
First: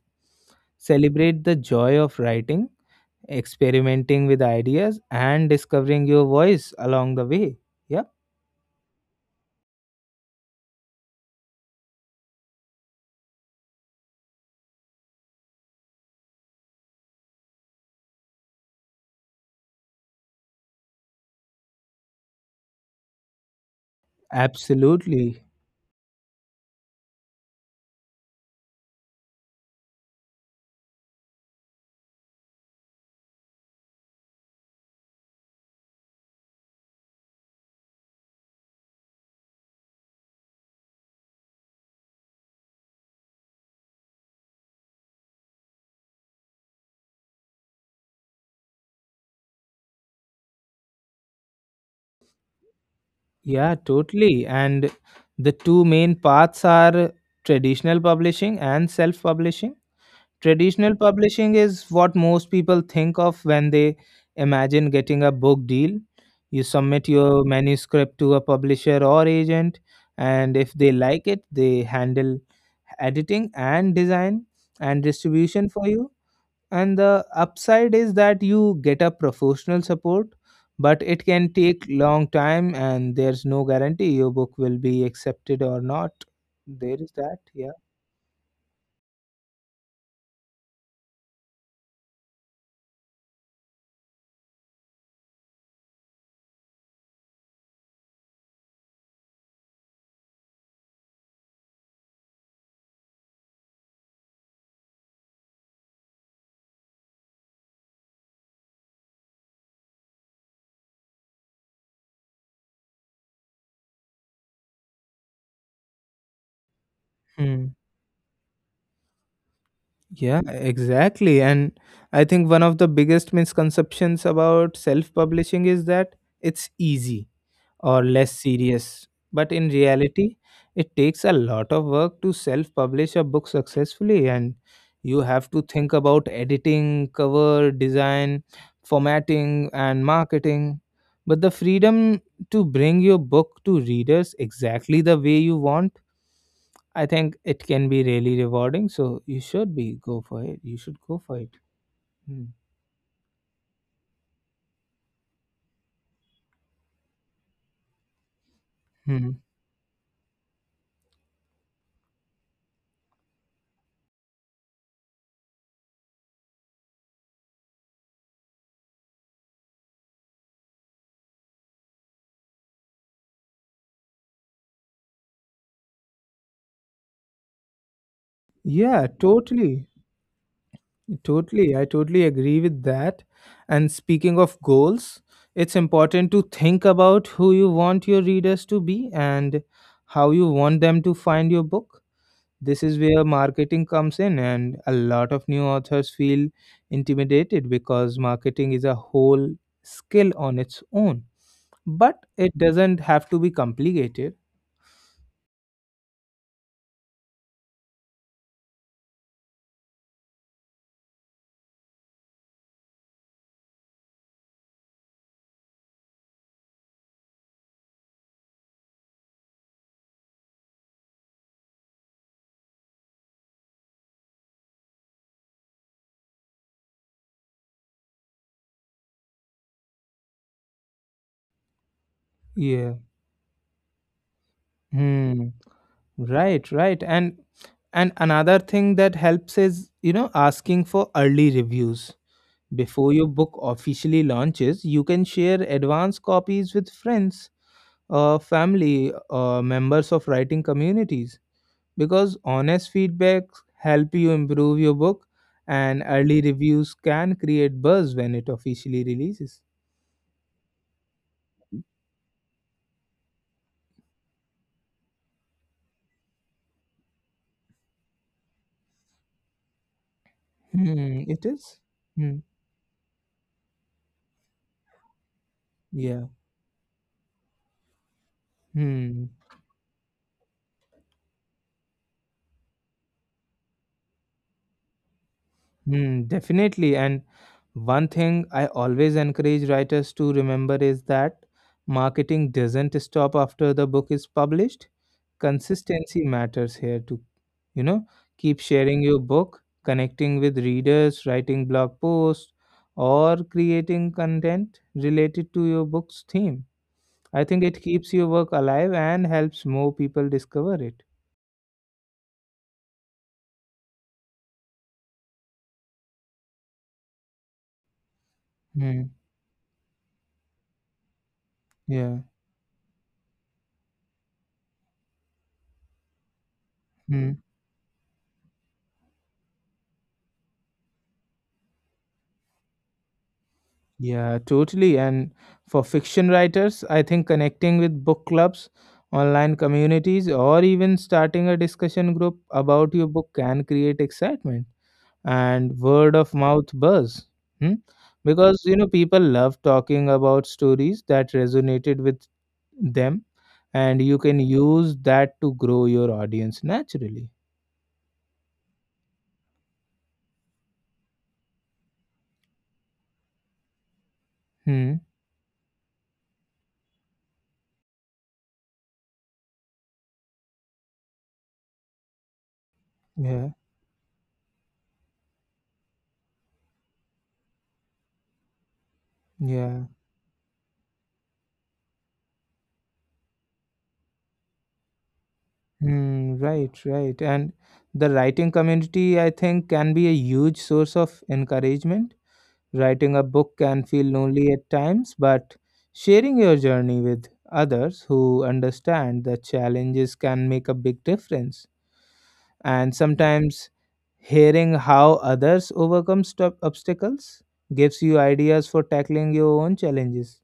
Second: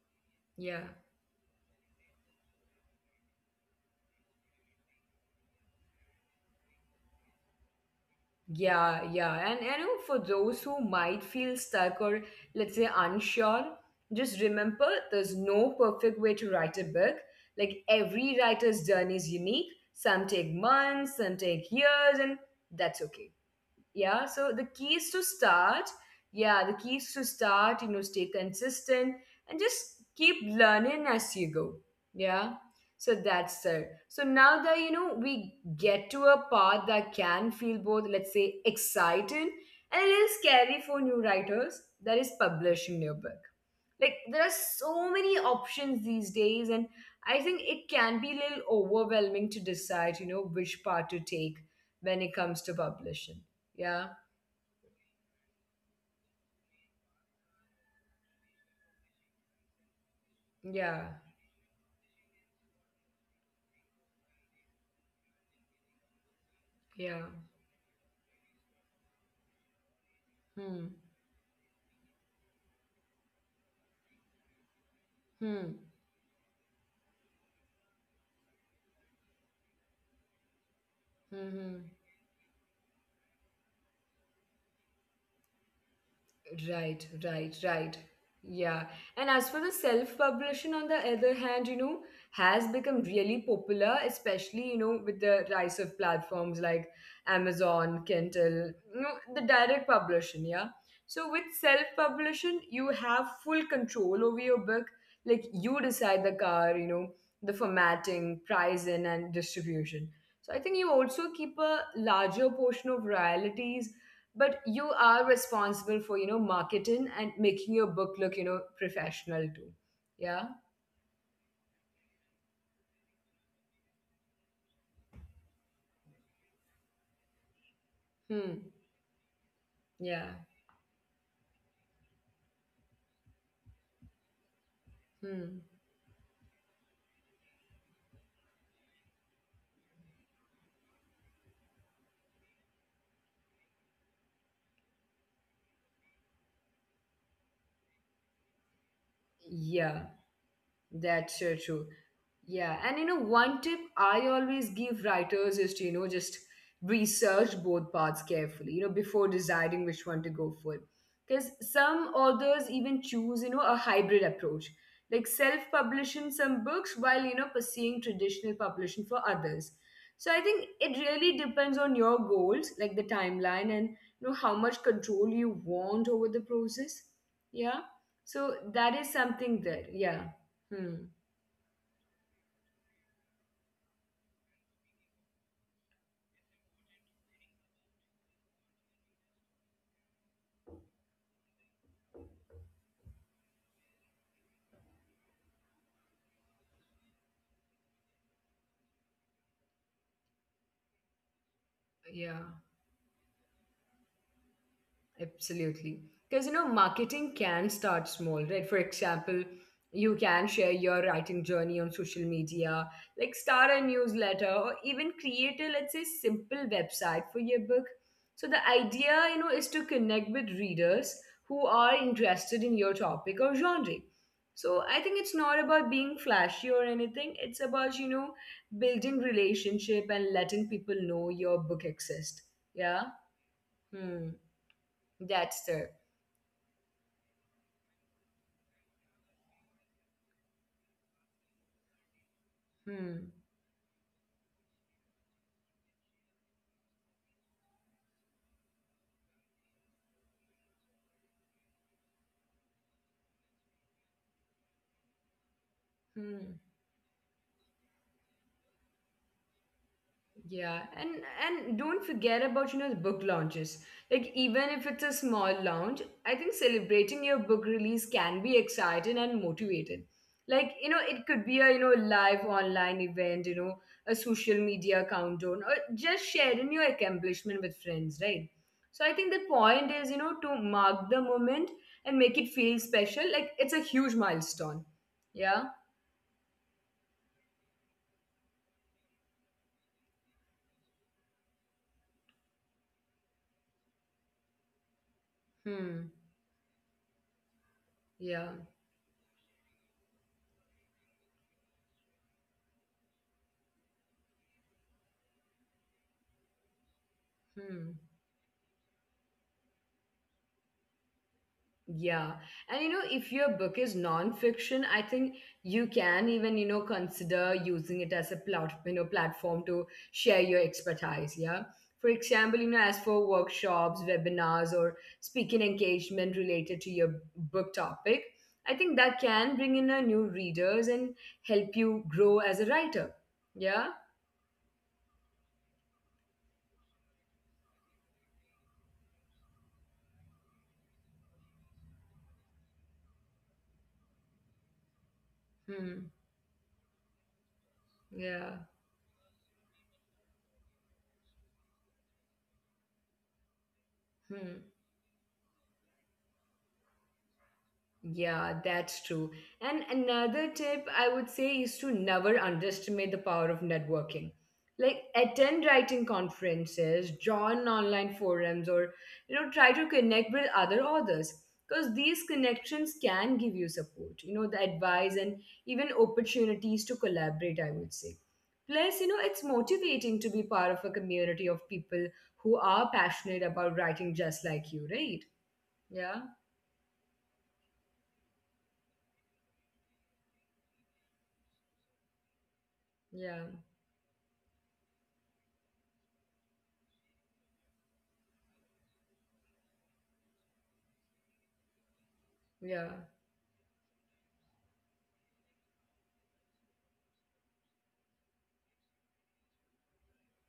Yeah.
Celebrate the joy of writing, experimenting with ideas, and discovering your voice along the way. Yeah,
Yeah, yeah. And you know, for those who might feel stuck or let's say unsure, just remember there's no perfect way to write a book. Like every writer's journey is unique. Some take months, some take years, and that's okay. Yeah.
absolutely.
The keys to start, you know, stay consistent and just keep learning as you go. Yeah. So that's it. So now that you know we get to a part that can feel both, let's say, exciting and a little scary for new writers, that is publishing your book. Like there are so many options these days, and I think it can be a little overwhelming to decide you know which part to take when it comes to publishing.
Yeah,
Yeah,
totally. And the two main paths are traditional publishing and self publishing. Traditional
yeah,
publishing is what most people think of when they imagine getting a book deal. You submit
yeah.
your manuscript to a publisher or agent, and if
Hmm,
they like it, they handle editing and design and distribution
hmm,
for you, and the upside is that you get a professional support, but it
hmm,
can take
hmm.
long time and there's no guarantee your book will be accepted or not. There
Right,
is that,
right,
yeah.
right. Yeah. And as for the self publishing, on the other hand, you know, has become really popular, especially, with the rise of platforms like Amazon, Kindle, you know, the direct publishing. Yeah. So with self publishing, you have full control over your book. Like you decide the car, the formatting, pricing, and distribution. So I think you also keep a larger portion of royalties, but you are responsible for you know marketing and making
Hmm.
your book look you know professional too. Yeah.
Yeah, exactly. And I think one of the biggest misconceptions about self publishing is that it's easy or less
Hmm.
serious. But in reality,
Yeah.
it takes a lot of work to self publish a book successfully, and you have
Hmm.
to think about editing, cover design, formatting, and marketing. But the freedom to bring your book to readers exactly the way you want, I think it can be really rewarding. So you should
Yeah.
be go for it. You should go
That's
for
so
it.
true.
Hmm.
Yeah, and you know, one tip I always give writers is to, just research both paths carefully, before
Hmm.
deciding which one to go for. Because some authors even choose, a hybrid approach, like self publishing some books while, pursuing traditional publishing for others. So I think it really depends on your goals, like the timeline and, how much control you want over the process. Yeah. So that
Yeah,
is something there.
totally.
Yeah. Hmm.
Totally, I totally agree with that. And speaking of goals, it's important to think about who you want your readers to be and how you want them to find your book. This is where marketing comes in, and a lot of new authors feel intimidated because marketing is a whole skill on its own. But
Yeah,
it doesn't have to be complicated.
absolutely. Because you know, marketing can start small, right? For example, you can share your writing journey on social media, like start a newsletter, or even create a, let's say, simple website for your book. So the idea, is to connect with readers who are interested in your topic or genre. So I think it's not about being flashy or anything. It's about, building relationship and letting people know your book exists. Yeah.
Yeah.
Hmm. That's
Hmm.
the
Right, right. And another thing that helps is, asking for early reviews.
hmm.
Before your book officially launches, you can share advance copies with friends, family, members of writing communities, because honest feedback help you improve your book, and
Hmm.
early reviews can create buzz when it officially releases.
Yeah. And don't forget about, the book launches. Like even if it's a small launch, I think celebrating your book release can be exciting and motivating. Like, it could
Hmm,
be
it
a,
is.
live
Hmm,
online event, a social media countdown, or just
yeah.
sharing your accomplishment with friends, right? So I think the
Hmm.
point is, to mark the moment and make it feel special. Like it's a huge milestone. Yeah.
Hmm, definitely. And one thing I always encourage writers to remember is that marketing doesn't stop after the book is published.
Hmm.
Consistency matters here to. You know,
Yeah.
keep sharing your book, connecting with readers, writing blog posts, or creating content related to your book's theme. I think
Hmm.
it keeps your work alive and helps more people discover it.
Yeah. And you know, if your book is nonfiction, I think you can even, you know, consider using it as a you know,
Hmm.
platform to share your expertise. Yeah. For
Yeah.
example, you know, as for workshops, webinars, or speaking engagement related to your
Hmm.
book topic, I think that can bring in a new readers and help you grow as a writer. Yeah.
Yeah, totally. And for fiction writers, I think connecting with book clubs, online communities, or even starting a discussion group about your book can create excitement and
Hmm.
word of mouth buzz. Hmm?
Yeah.
Because, people love talking about stories that resonated with them, and you
Hmm.
can use that to grow your audience naturally.
Yeah, that's true. And another tip I would say is to never underestimate the power of networking. Like
Hmm.
attend writing conferences, join online forums, or you know try to connect with other authors because these connections can give you
Yeah.
support. You know the advice and even opportunities to collaborate, I would say. Plus, you know it's
Yeah.
motivating to be part of a community of people who are passionate about writing just like you, right? Yeah,
Hmm, right, right. And the writing community, I think, can be a huge source of encouragement. Writing a
yeah,
book can feel lonely at times, but sharing your journey with others who understand the challenges can make a big difference.
yeah.
And sometimes hearing how others overcome stuff obstacles gives you ideas for tackling your own challenges.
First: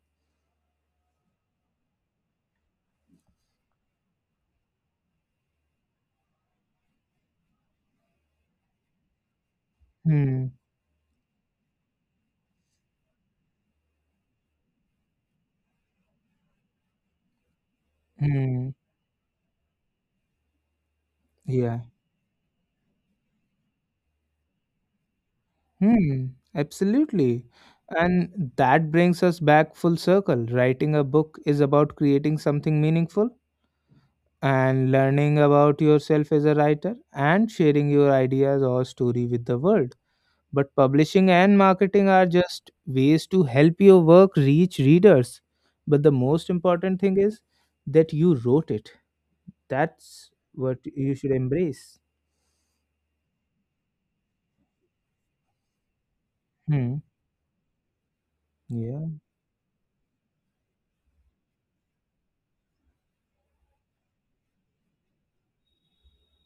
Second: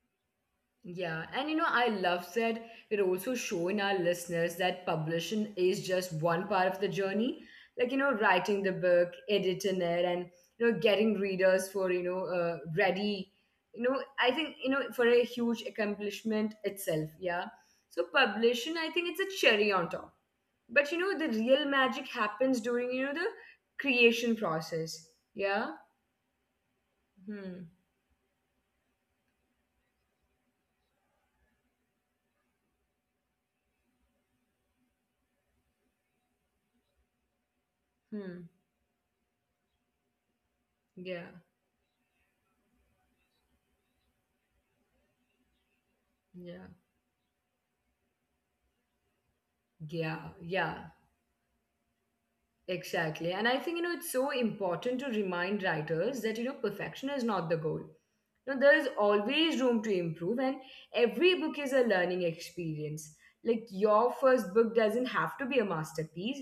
Yeah, and you know, I love that we're also showing our listeners that publishing is just one part of the journey. Like, you know, writing the book, editing it, and,
Hmm.
you know, getting readers for, you know, ready. You know, I think, you know, for a huge accomplishment itself. Yeah. So,
Hmm.
publishing, I think it's a cherry on top. But, you know, the real
Yeah.
magic happens during, you know, the creation process. Yeah.
Hmm, absolutely.
Hmm.
And that brings us back full circle. Writing a book is about creating something meaningful and learning about yourself as a writer and sharing your
Hmm.
ideas or story with the world. But publishing
Yeah.
and marketing are just ways to help your work reach readers. But the most
Yeah.
important thing is that you wrote it. That's
Yeah,
what
yeah.
you should embrace.
Exactly. And I think, you know, it's so important to remind writers that, you know,
Hmm.
perfection is not the goal. You know, there is
Yeah.
always room to improve, and every book is a learning experience. Like, your first book doesn't have to be a masterpiece.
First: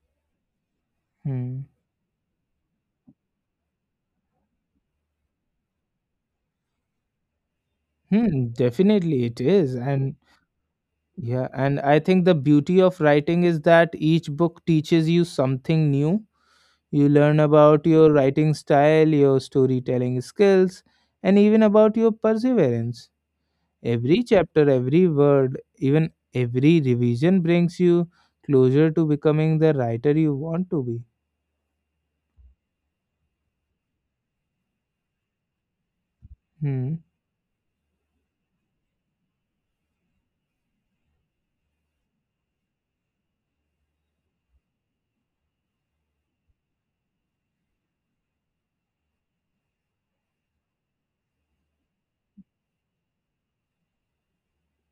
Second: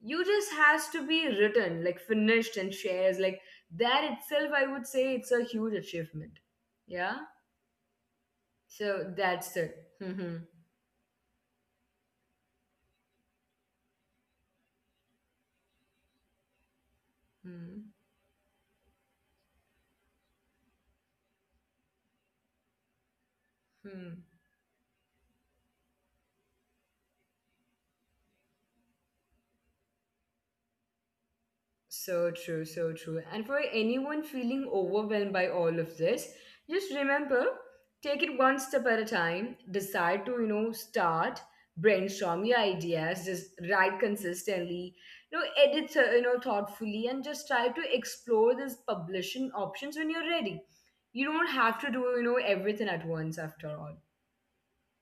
You just has to be
Hmm.
written, like finished and shares. Like that itself, I would say it's a huge achievement. Yeah.
Hmm,
So
definitely it
that's
is.
it.
And
Hmm.
yeah, and I think the beauty of writing is that each book teaches you something new. You learn about
Hmm.
your writing style, your storytelling skills, and even about your perseverance.
Hmm.
Every chapter, every word, even every revision brings you closer to becoming the writer you want to be.
So true, so true. And for anyone feeling overwhelmed by all of this, just
Hmm.
remember take it one step at a time. Decide to, you know, start, brainstorm your ideas, just write consistently, you know, edit, you know, thoughtfully, and just try to explore these publishing options when you're ready. You don't have to do, you know, everything at once after all.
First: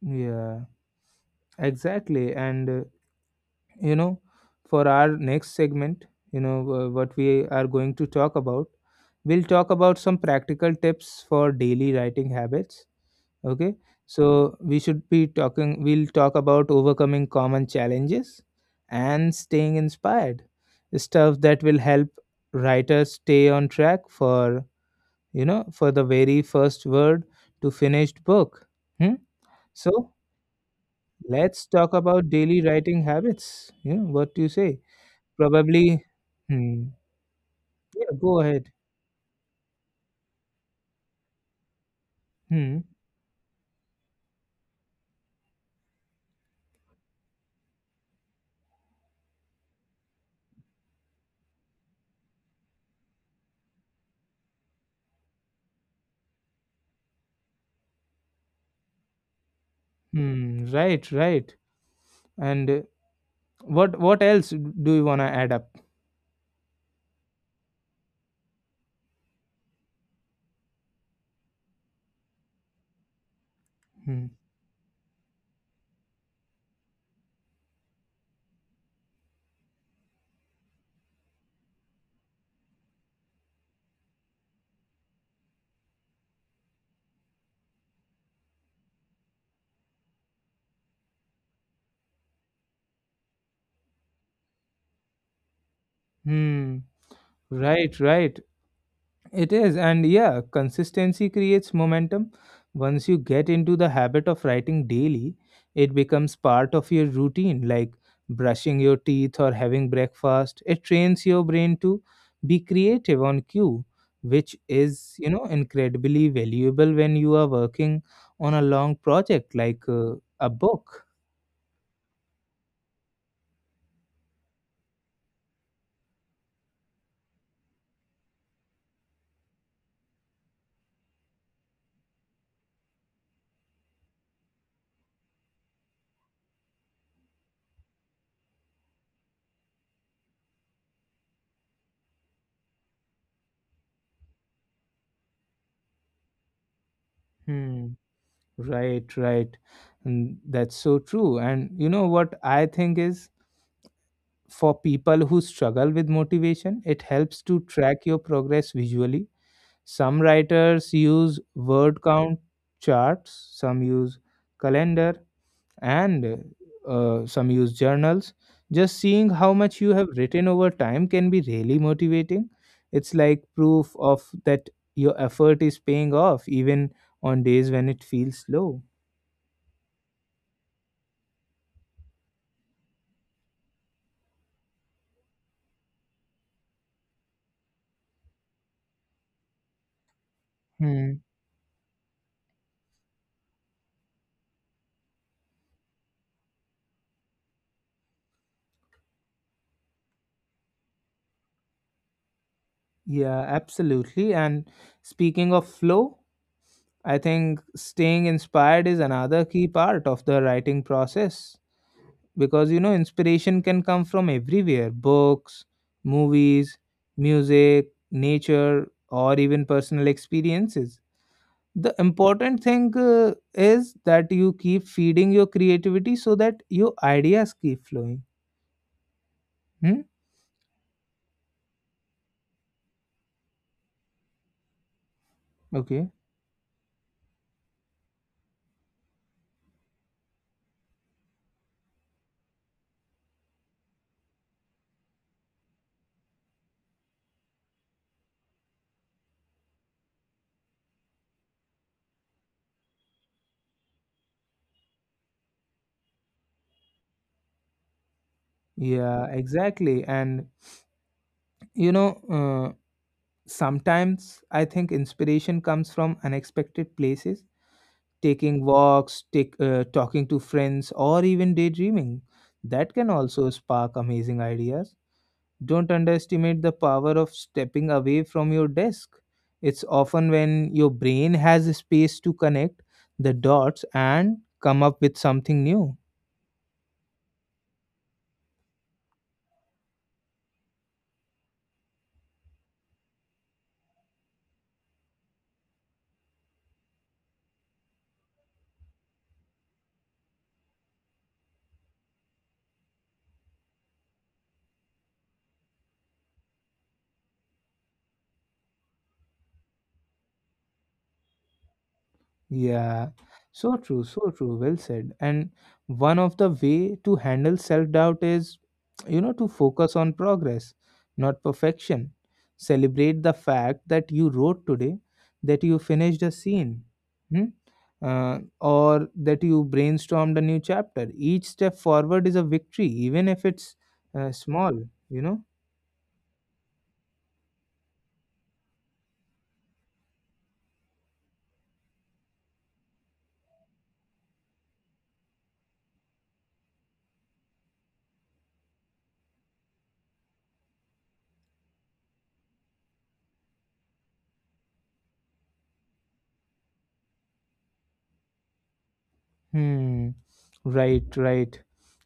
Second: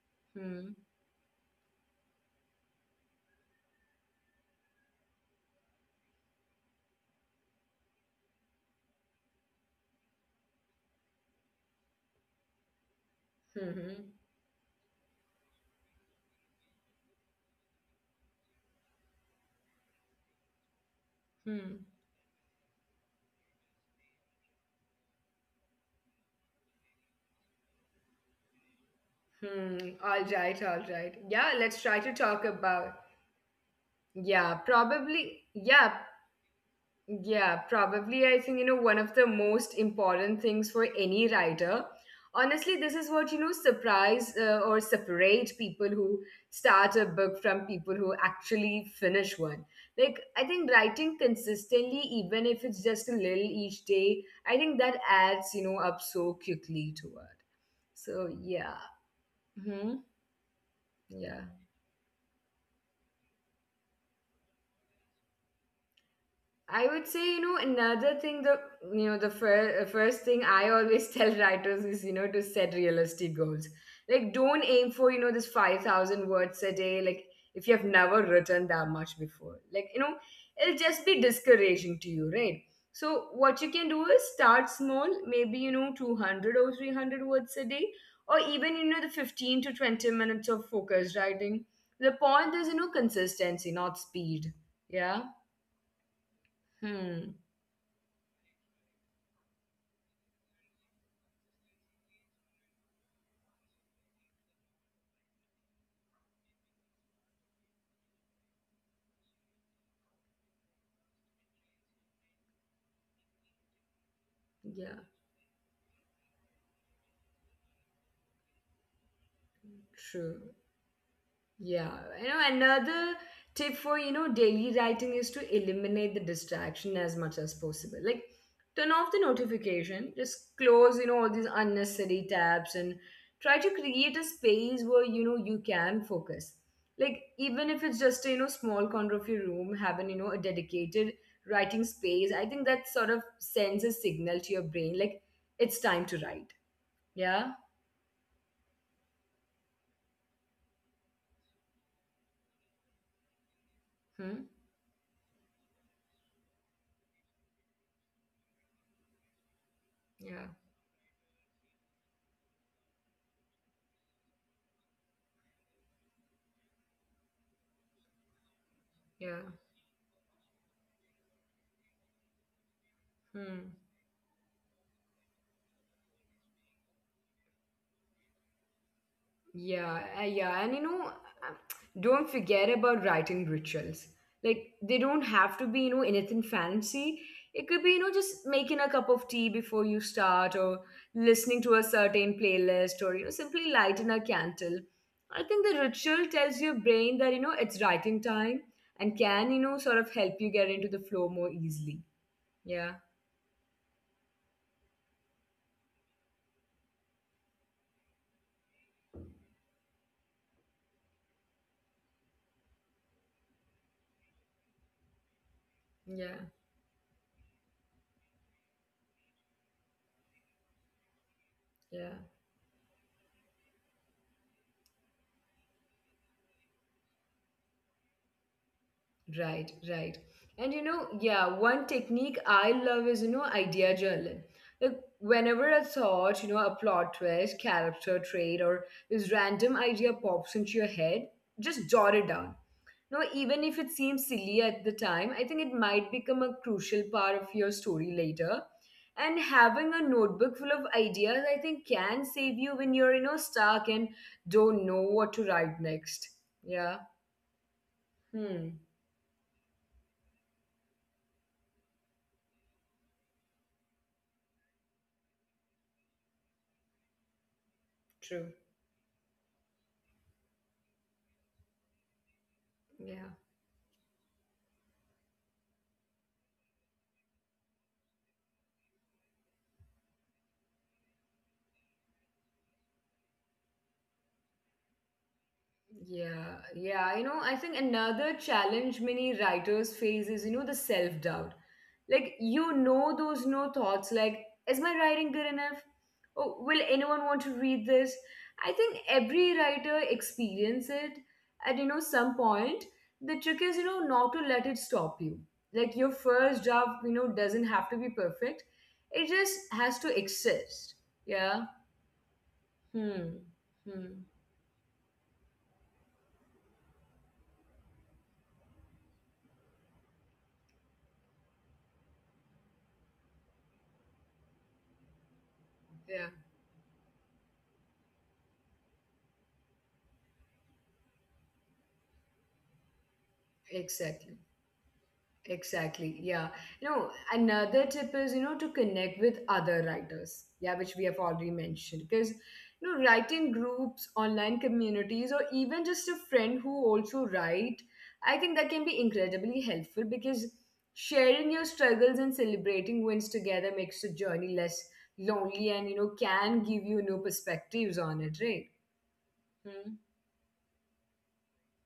Yeah,
Hmm.
exactly. And you know, for our next segment, what we are going to talk about, we'll talk about some practical tips for daily writing habits.
Hmm.
Okay.
Hmm.
So we'll talk about overcoming common challenges and staying inspired, stuff that will
Hmm.
help writers stay on track for for the very first word to finished book. Hmm?
Hmm.
So
All right, all right. Yeah,
let's
let's
talk
try to
about
talk
daily
about.
writing habits. You know what do
Yeah,
you say?
probably. Yeah,
Probably, hmm.
yeah,
Yeah,
probably. I
go
think, you know,
ahead.
one of the most important things for any writer. Honestly,
Hmm.
this is what, you know, surprise or separate people who start a book from people who actually finish one. Like, I think writing consistently, even if it's just a little each day, I think that adds, you know, up so quickly to it. So, yeah. Hmm.
Hmm. Right.
Yeah.
Right. And what else do you wanna add up?
I would say, you know, another thing, the you know, the fir- first thing I always tell writers is, you know, to set realistic goals. Like,
Hmm.
don't aim for, you know, this 5,000 words a day. Like, if you have never written that much before, like, you know, it'll just be discouraging to you, right? So, what you can do is start small, maybe, you know, 200 or 300 words a day, or even, you know, the 15 to 20 minutes of focused writing. The point is, you know, consistency, not speed. Yeah.
Hmm.
Hmm.
Right. Right. It is, and yeah, consistency creates momentum. Once you get into the habit of writing daily, it becomes part of your routine, like brushing your teeth or having breakfast. It trains your brain to be creative on cue, which is,
Yeah,
incredibly valuable when you are working on a long project like a
true.
book.
Yeah. You know, another tip for, you know, daily writing is to eliminate the distraction as much as possible. Like, turn off the notification, just close, you know, all these unnecessary tabs and try to create a space where, you know, you can focus. Like, even if it's just a, you know, small corner of your room, having, you know, a dedicated writing space, I think that sort of sends a signal to your brain, like, it's time to write.
Hmm.
Yeah?
Right, right. And that's so true. And you know what I think is, for
Hmm?
people who struggle with motivation, it helps to track your progress visually. Some writers
Yeah.
use word count charts, some use calendar, and some use journals. Just seeing how much you
Yeah.
have written over time can be really motivating. It's like proof of
Hmm.
that your effort is paying off, even on days when it feels low.
Yeah, yeah, and you know, don't forget about writing rituals. Like they don't have to be, you know, anything fancy. It could be, you know, just making a cup of tea before you start,
Hmm.
or listening to a certain playlist, or you know, simply lighting a candle. I think the ritual tells your brain that you know it's writing time and can, you know, sort of help you get into the flow more easily.
Yeah,
Yeah,
absolutely. And speaking of flow, I think staying inspired is another key part of the writing process because you know inspiration can come from everywhere: books, movies,
yeah,
music, nature, or even personal experiences. The important
yeah.
thing is that you keep feeding your creativity so that your ideas keep flowing. Hmm?
Right, right. And you know, yeah, one technique I love is, you know, idea journaling. Like
Okay.
whenever a thought, you know, a plot twist, character trait, or this random idea pops into your head, just jot it down. No, even if it seems silly at the time, I think it might become a crucial part of your story later. And having a notebook full of ideas, I think, can save you when you're, you know, stuck and don't know what to write next. Yeah. Hmm.
Yeah, exactly. And you know, uh, sometimes I think inspiration comes from unexpected places: taking
True.
walks, talking to friends, or even daydreaming. That can also
Yeah.
spark amazing ideas. Don't underestimate the power of stepping away from your desk. It's often when your brain has space to connect the dots and come up with something new.
Yeah, yeah. You know, I think another challenge many writers face is, you know, the self doubt. Like, you know, those no thoughts like, is my writing good enough? Oh, will anyone want to read this? I think every writer experience it at, you know, some point. The trick is, you know, not to let it stop you. Like, your first draft, you know, doesn't have to be perfect. It just has to exist. Yeah.
Yeah, so
Hmm.
true, so
Hmm.
true. Well said. And one of the way to handle self-doubt is, to focus on progress, not perfection. Celebrate the fact that you wrote today, that you finished a
Yeah,
scene, hmm? Or that you brainstormed a new chapter. Each step forward is a victory, even if it's
exactly.
small, you know.
Exactly. Yeah. You know, another tip is, you know, to connect with other writers. Yeah, which we have already mentioned. Because, you know, writing groups, online communities, or even just a friend who also write, I think that can be incredibly helpful because sharing your struggles and celebrating wins together makes the journey less lonely and, you know, can give you new perspectives on it, right?
Hmm.
Hmm.
Right, right.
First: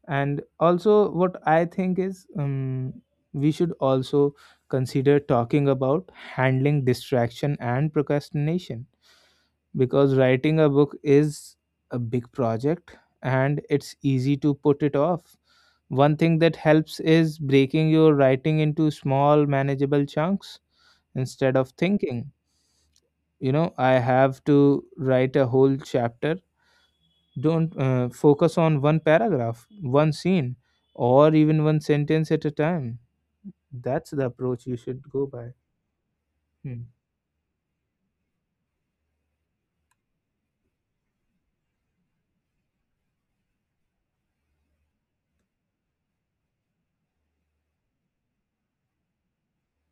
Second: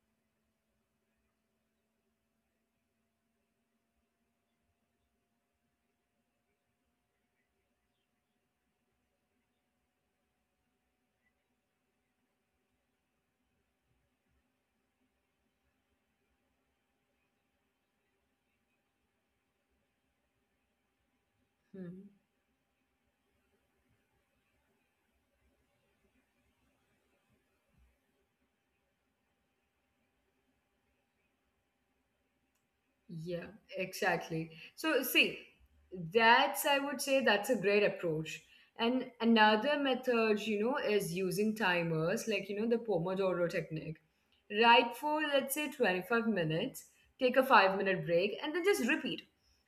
And also, what I think is we should also consider talking about handling distraction and procrastination, because writing a book is a big project and it's easy to put it off. One thing that helps is breaking your writing into small, manageable chunks instead of
Hmm.
thinking, I have to write a whole chapter. Don't focus on one paragraph, one scene, or even one sentence at a time.
Yeah,
That's the
exactly.
approach you should
So,
go
see,
by.
that's,
Hmm.
I would say, that's a great approach. And another method, you know, is using timers, like, you know, the Pomodoro technique. Right for, let's say, 25 minutes, take a 5 minute break, and then just repeat.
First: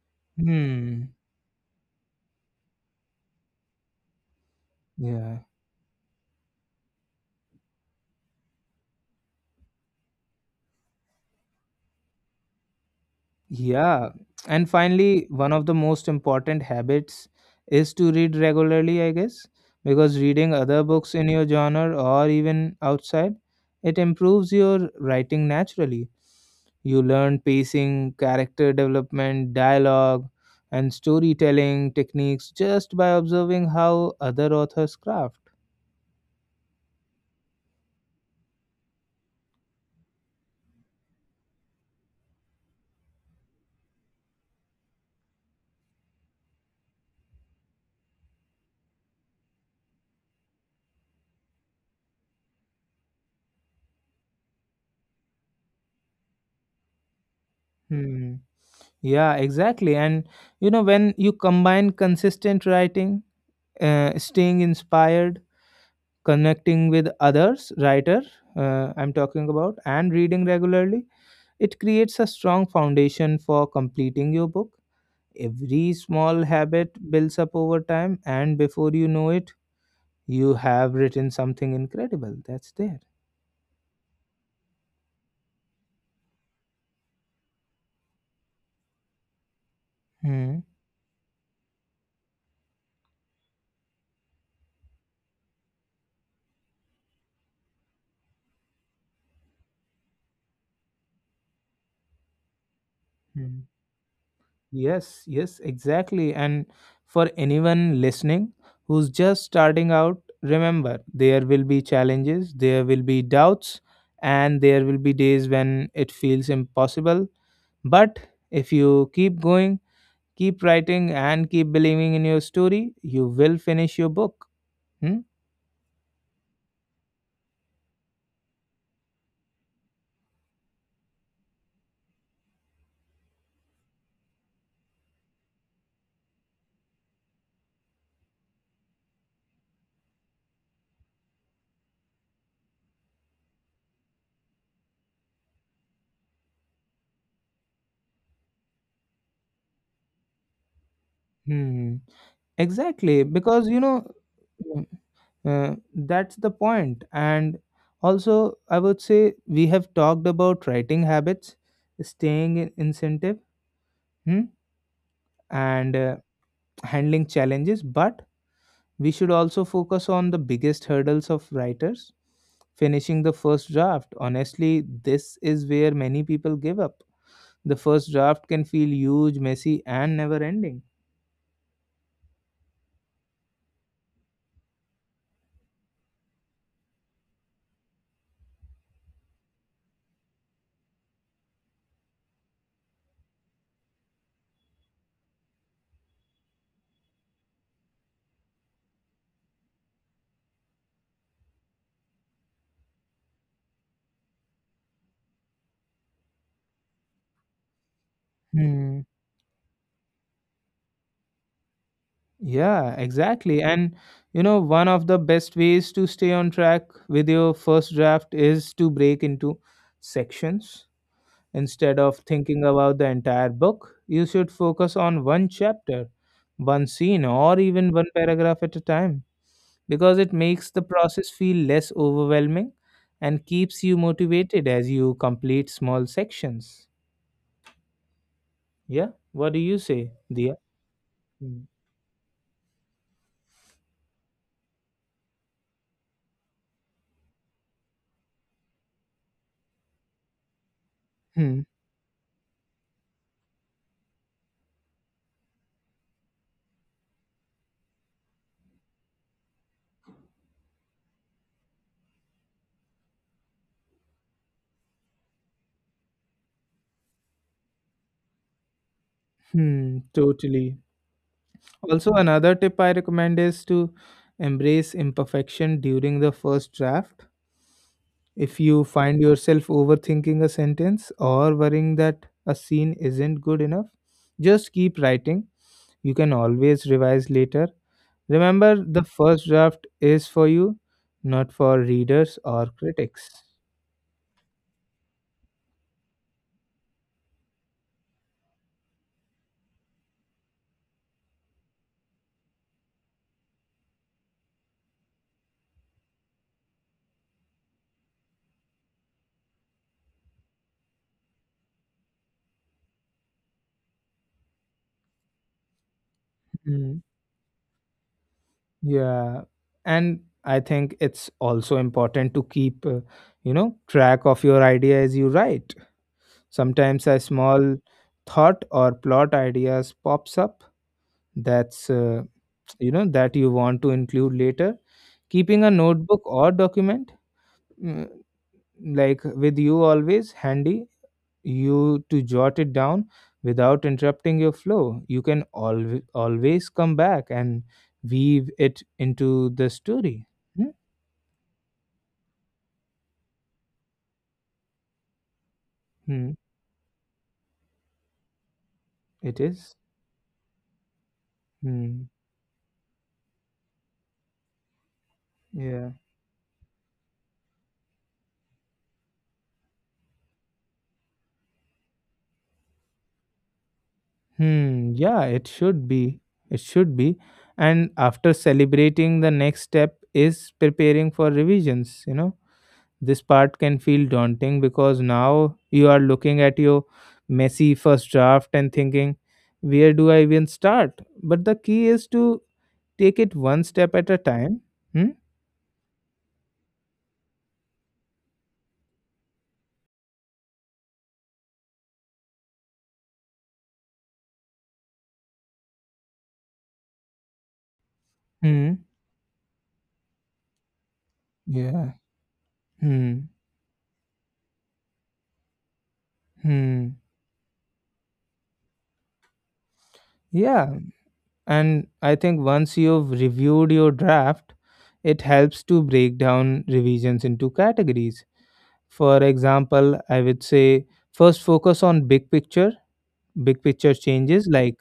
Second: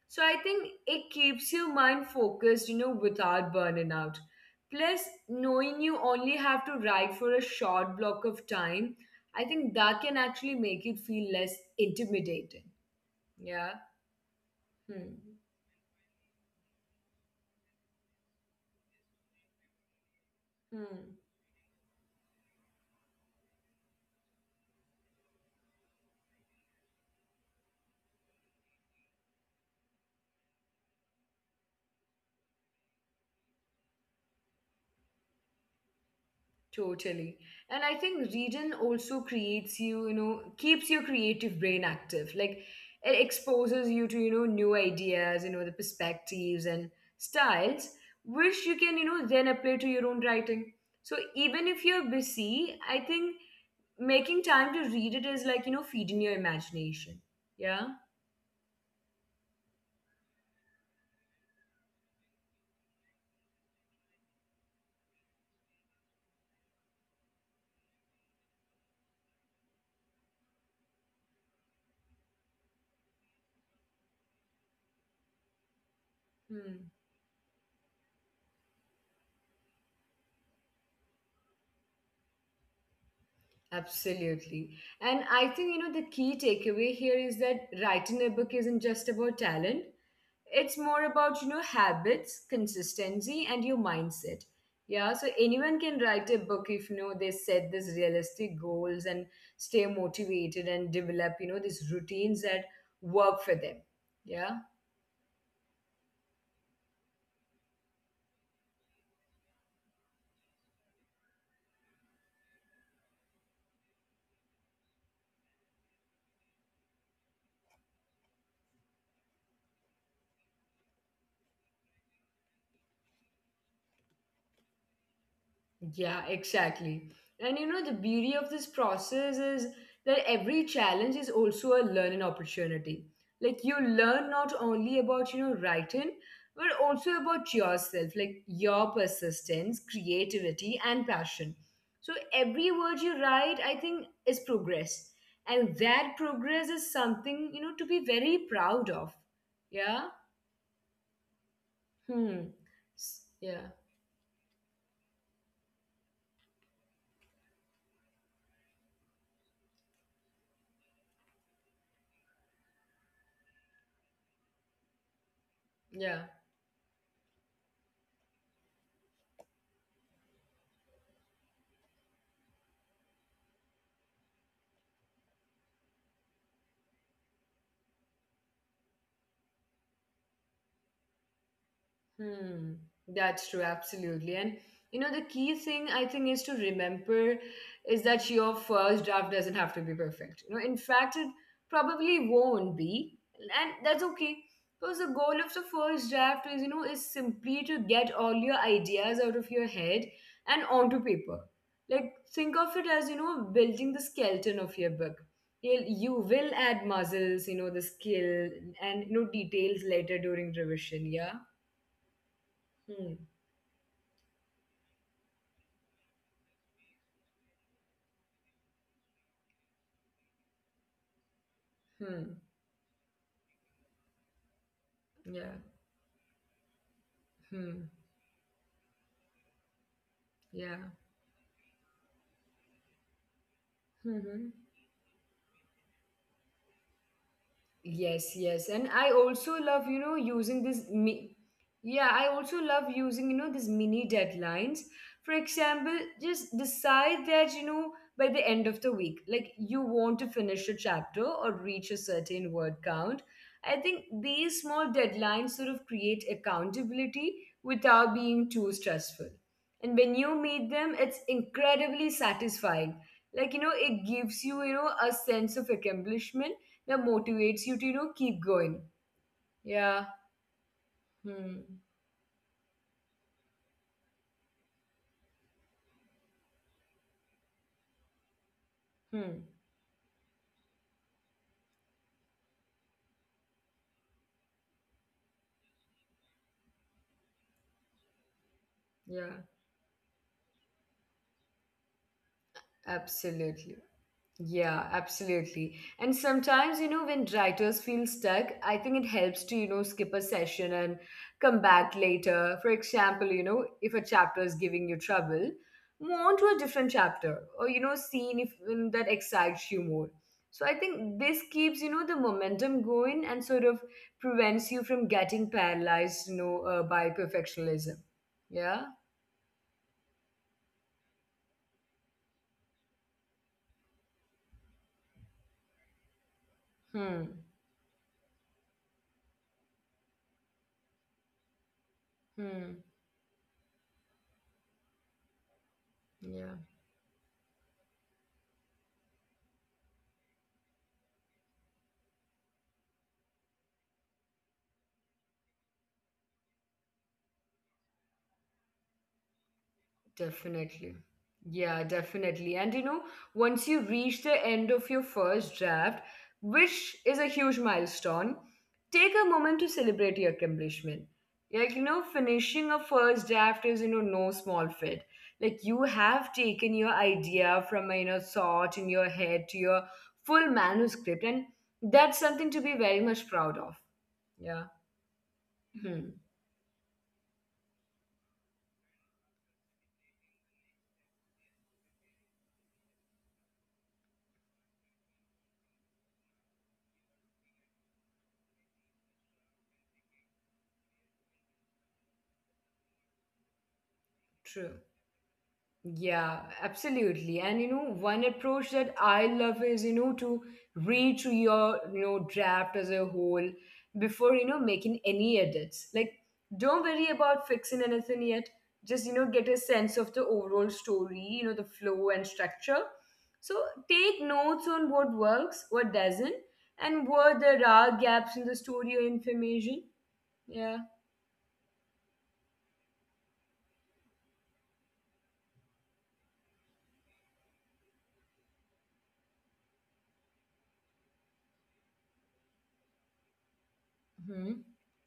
So, I think it
Hmm.
keeps your mind focused, you know, without burning out. Plus,
Yeah.
knowing you only have to write for a short block of time, I think that can actually make it feel less intimidating. Yeah.
Yeah. And finally,
Hmm.
one of the most important habits is to read regularly, I guess, because reading other
Hmm.
books in your genre or even outside, it improves your writing naturally. You learn pacing, character development, dialogue, and storytelling techniques just by observing how other authors craft.
Totally. And I think reading also creates you, you know, keeps your creative brain active. Like it exposes you to, you know, new ideas, you know, the perspectives and styles, which you can, you know, then apply to your own writing. So even if you're busy, I think making time to read it is like, you know, feeding your imagination. Yeah.
Hmm. Yeah, exactly. And you know, when you combine consistent writing, staying inspired, connecting with others writer I'm talking about and reading regularly, it creates a strong foundation for completing your book. Every small
Hmm.
habit builds up over time, and before you know it you have written something incredible that's there.
Absolutely. And I think, you know, the key takeaway here is that writing a book isn't just about talent. It's
Hmm.
more about, you know, habits, consistency, and your mindset. Yeah, so anyone can write a book if, you know, they set these realistic goals and stay motivated and develop, you know, these routines that work for
Hmm.
them. Yeah.
Yes, exactly. And for anyone listening who's just starting out, remember there will be challenges, there will be doubts, and there will be days when it feels impossible. But if you keep going, keep writing, and keep believing in your story, you will finish your book. Hmm?
Yeah, exactly. And you know, the beauty of this process is that every challenge is also a learning opportunity. Like you learn not only about, you know, writing, but also about yourself, like your persistence, creativity, and passion. So every word you write, I think, is progress. And that progress is something, you know, to be very proud of. Yeah?
Hmm.
Hmm.
Exactly, because you
Yeah.
know that's the point. And also, I would say we have talked about writing habits, staying in incentive, hmm? And
Yeah.
handling challenges. But we should also focus on the biggest hurdles of writers finishing the first draft. Honestly, this is where many people give up. The first draft can feel huge, messy, and never ending.
Hmm, that's true, absolutely. And you know, the key thing I think is to remember is that your first draft doesn't have to be perfect. You know, in fact, it probably won't be, and that's okay. Because the goal of the first draft is, you know, is simply to get all your ideas out of your head and onto paper. Like think of it as, you know, building the skeleton of your book. You will add muscles, you know, the skill
Hmm.
and you know details later during revision. Yeah.
Yeah, exactly.
Hmm.
And you know, one of the best ways to stay on track with your first draft is to break into sections. Instead of thinking
Hmm.
about the entire book, you should focus on one
Yeah.
chapter, one scene, or even one
Hmm.
paragraph at a time, because it makes the
Yeah.
process feel less overwhelming and keeps you motivated
Hmm.
as you complete small sections.
Yes, yes.
Yeah,
And I
what do you
also
say,
love, you know,
Dia? Mm.
yeah, I also love using, you know, these mini deadlines. For example, just decide that, you know, by the end of the week, like you want to finish a
Hmm.
chapter or reach a certain word count. I think these small deadlines sort of create accountability without being too stressful. And when you meet them, it's incredibly satisfying. Like, you know, it gives you, you know, a sense of accomplishment, yeah, motivates you to, you know, keep going.
Hmm.
Yeah.
Totally.
Hmm.
Also, another tip I recommend is to embrace imperfection during the first draft. If you find
Hmm.
yourself overthinking a sentence or worrying that a scene isn't good enough, just keep writing. You can always revise later. Remember, the
Yeah,
first draft is for you, not for readers or
absolutely.
critics.
Yeah, absolutely. And sometimes, you know, when writers feel stuck, I think it helps to, you know, skip a session and come back later. For example, you know, if a chapter is giving you trouble, move on to a different chapter or, you know, scene if that excites you more. So I think this keeps, you know, the momentum going and sort of prevents you from getting paralyzed, you know, by
Hmm.
perfectionism. Yeah.
Yeah, and I think it's also important to keep, you know, track of your idea as you write.
Hmm.
Sometimes a small thought or plot ideas pops up that's
Hmm.
you know that you want to include later. Keeping a
Yeah.
notebook or document, mm, like with you always handy, you to jot it down without interrupting your flow. You can always come back and weave it into the story.
Definitely.
Hmm?
Yeah, definitely. And you know, once you reach the end of your first draft,
Hmm.
which is a huge milestone, take a moment to
It
celebrate
is?
your accomplishment. Like, you know,
Hmm.
finishing a first draft is, you know, no small feat. Like, you have
Yeah.
taken your idea from, a, you know, thought in your head to your full manuscript, and that's something to be very much proud of. Yeah.
Hmm. Yeah, it
Hmm.
should be. It should be. And after celebrating, the next step is preparing for revisions. You know, this part can feel daunting because now you are looking at your messy first draft and thinking, where do I even start? But the key is to take it one step at a
True.
time. Hmm.
Yeah, absolutely. And you know, one approach that I love is, you know, to read through your, you know, draft as a whole before, you know, making any edits. Like, don't worry about fixing anything yet.
Hmm.
Just, you know, get a sense of the overall story, you know, the flow
Yeah.
and structure.
Hmm.
So take notes on what works, what doesn't,
Hmm.
and where there are gaps in the story or information. Yeah.
Yeah. And I think once you've reviewed your draft, it helps to break down revisions into categories. For example, I would say first focus on big picture
Hmm.
changes like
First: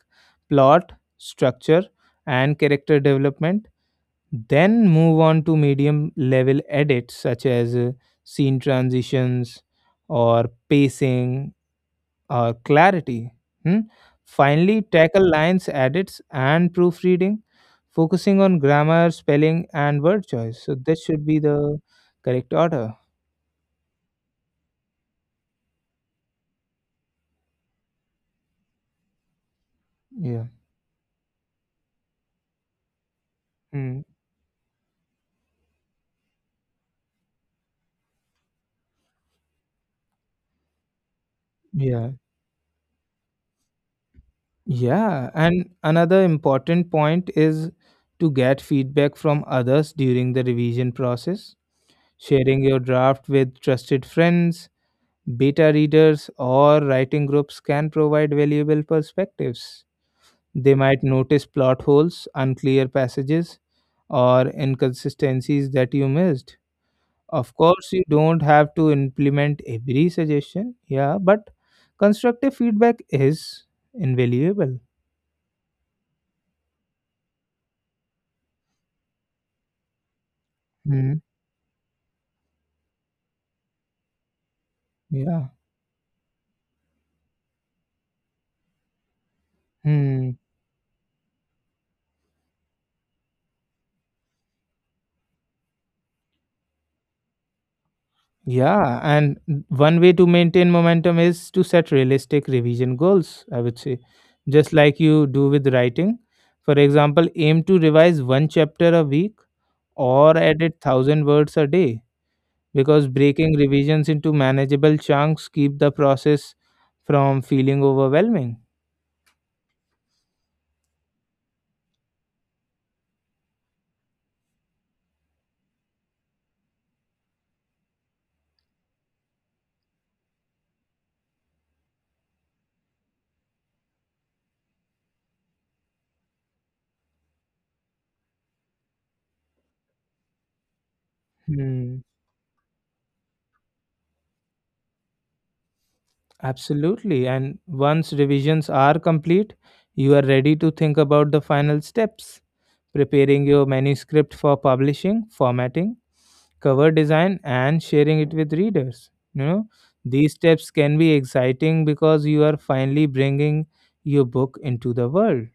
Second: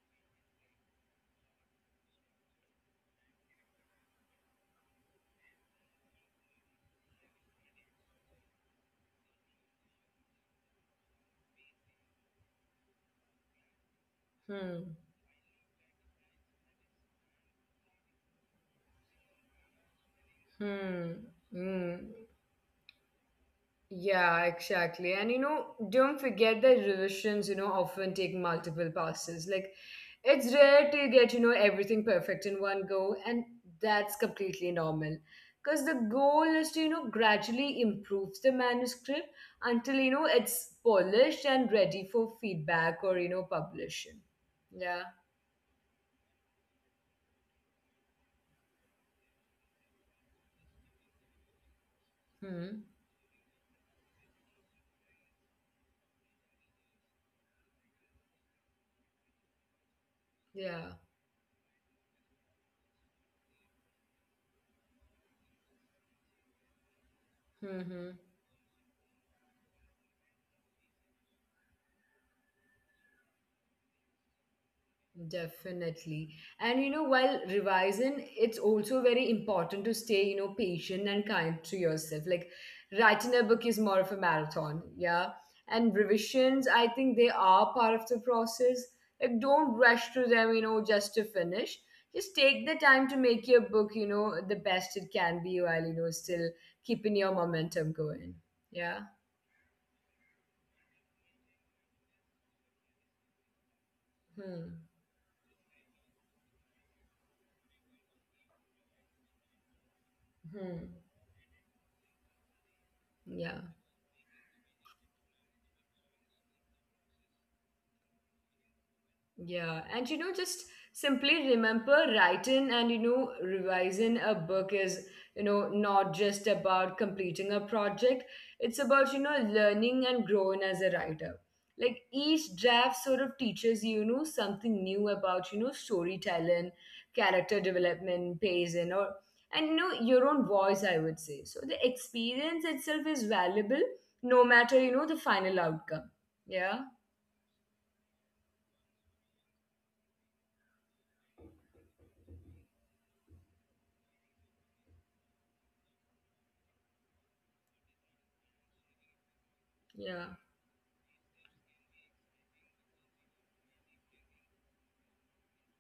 plot, structure, and character development. Then move on to medium level edits such as scene transitions or pacing, clarity. Hmm?
Hmm.
Finally, tackle lines, edits, and proofreading, focusing on grammar, spelling, and word choice. So
Hmm.
that should be
Hmm.
the correct order.
Yeah, exactly. And you know, don't forget that revisions, you know, often take multiple passes. Like, it's
Yeah.
rare to get, you know, everything perfect in one go, and that's
Mm.
completely normal. Because the goal is to, you know, gradually improve the manuscript until, you know, it's polished and ready for
Yeah.
feedback or, you know, publishing. Yeah.
Yeah. And another important point is to get feedback from others during the revision process,
Hmm.
sharing your draft with trusted friends. Beta readers or writing groups can provide valuable perspectives.
Yeah.
They might notice plot holes, unclear passages, or inconsistencies that you missed. Of
Hmm.
course, you don't have to implement every suggestion, yeah, but constructive feedback is invaluable.
Definitely. And you know, while revising, it's also very important to stay, you know, patient and
Hmm.
kind to yourself. Like, writing a book is more of a marathon, yeah.
Yeah.
And revisions, I think they are part of the process. Like, don't rush through them, you
Hmm.
know, just to finish. Just take the time to make your book, you know, the best it can be while, you know, still keeping your momentum going. Yeah.
Yeah, and one way to maintain momentum is to set realistic revision goals, I would say,
Hmm.
just like you do with writing. For example, aim to revise one chapter a week or
Hmm.
edit 1,000 words a day, because
Yeah.
breaking revisions into manageable chunks keep the process from feeling overwhelming.
Yeah, and you know, just simply remember writing and you know, revising a book is, you know, not just about completing a project, it's about, you know, learning and growing as a writer. Like, each draft sort of teaches you, you know, something new about, you know, storytelling, character development, pacing, or and you know your own voice, I would say. So the
Hmm,
experience itself is valuable no matter, you know, the final outcome. Yeah,
absolutely. And once revisions are complete, you are ready to think about the final steps preparing your manuscript for publishing, formatting, cover design, and sharing it with readers. You know,
yeah.
these steps can be exciting because you are finally bringing your book into the world.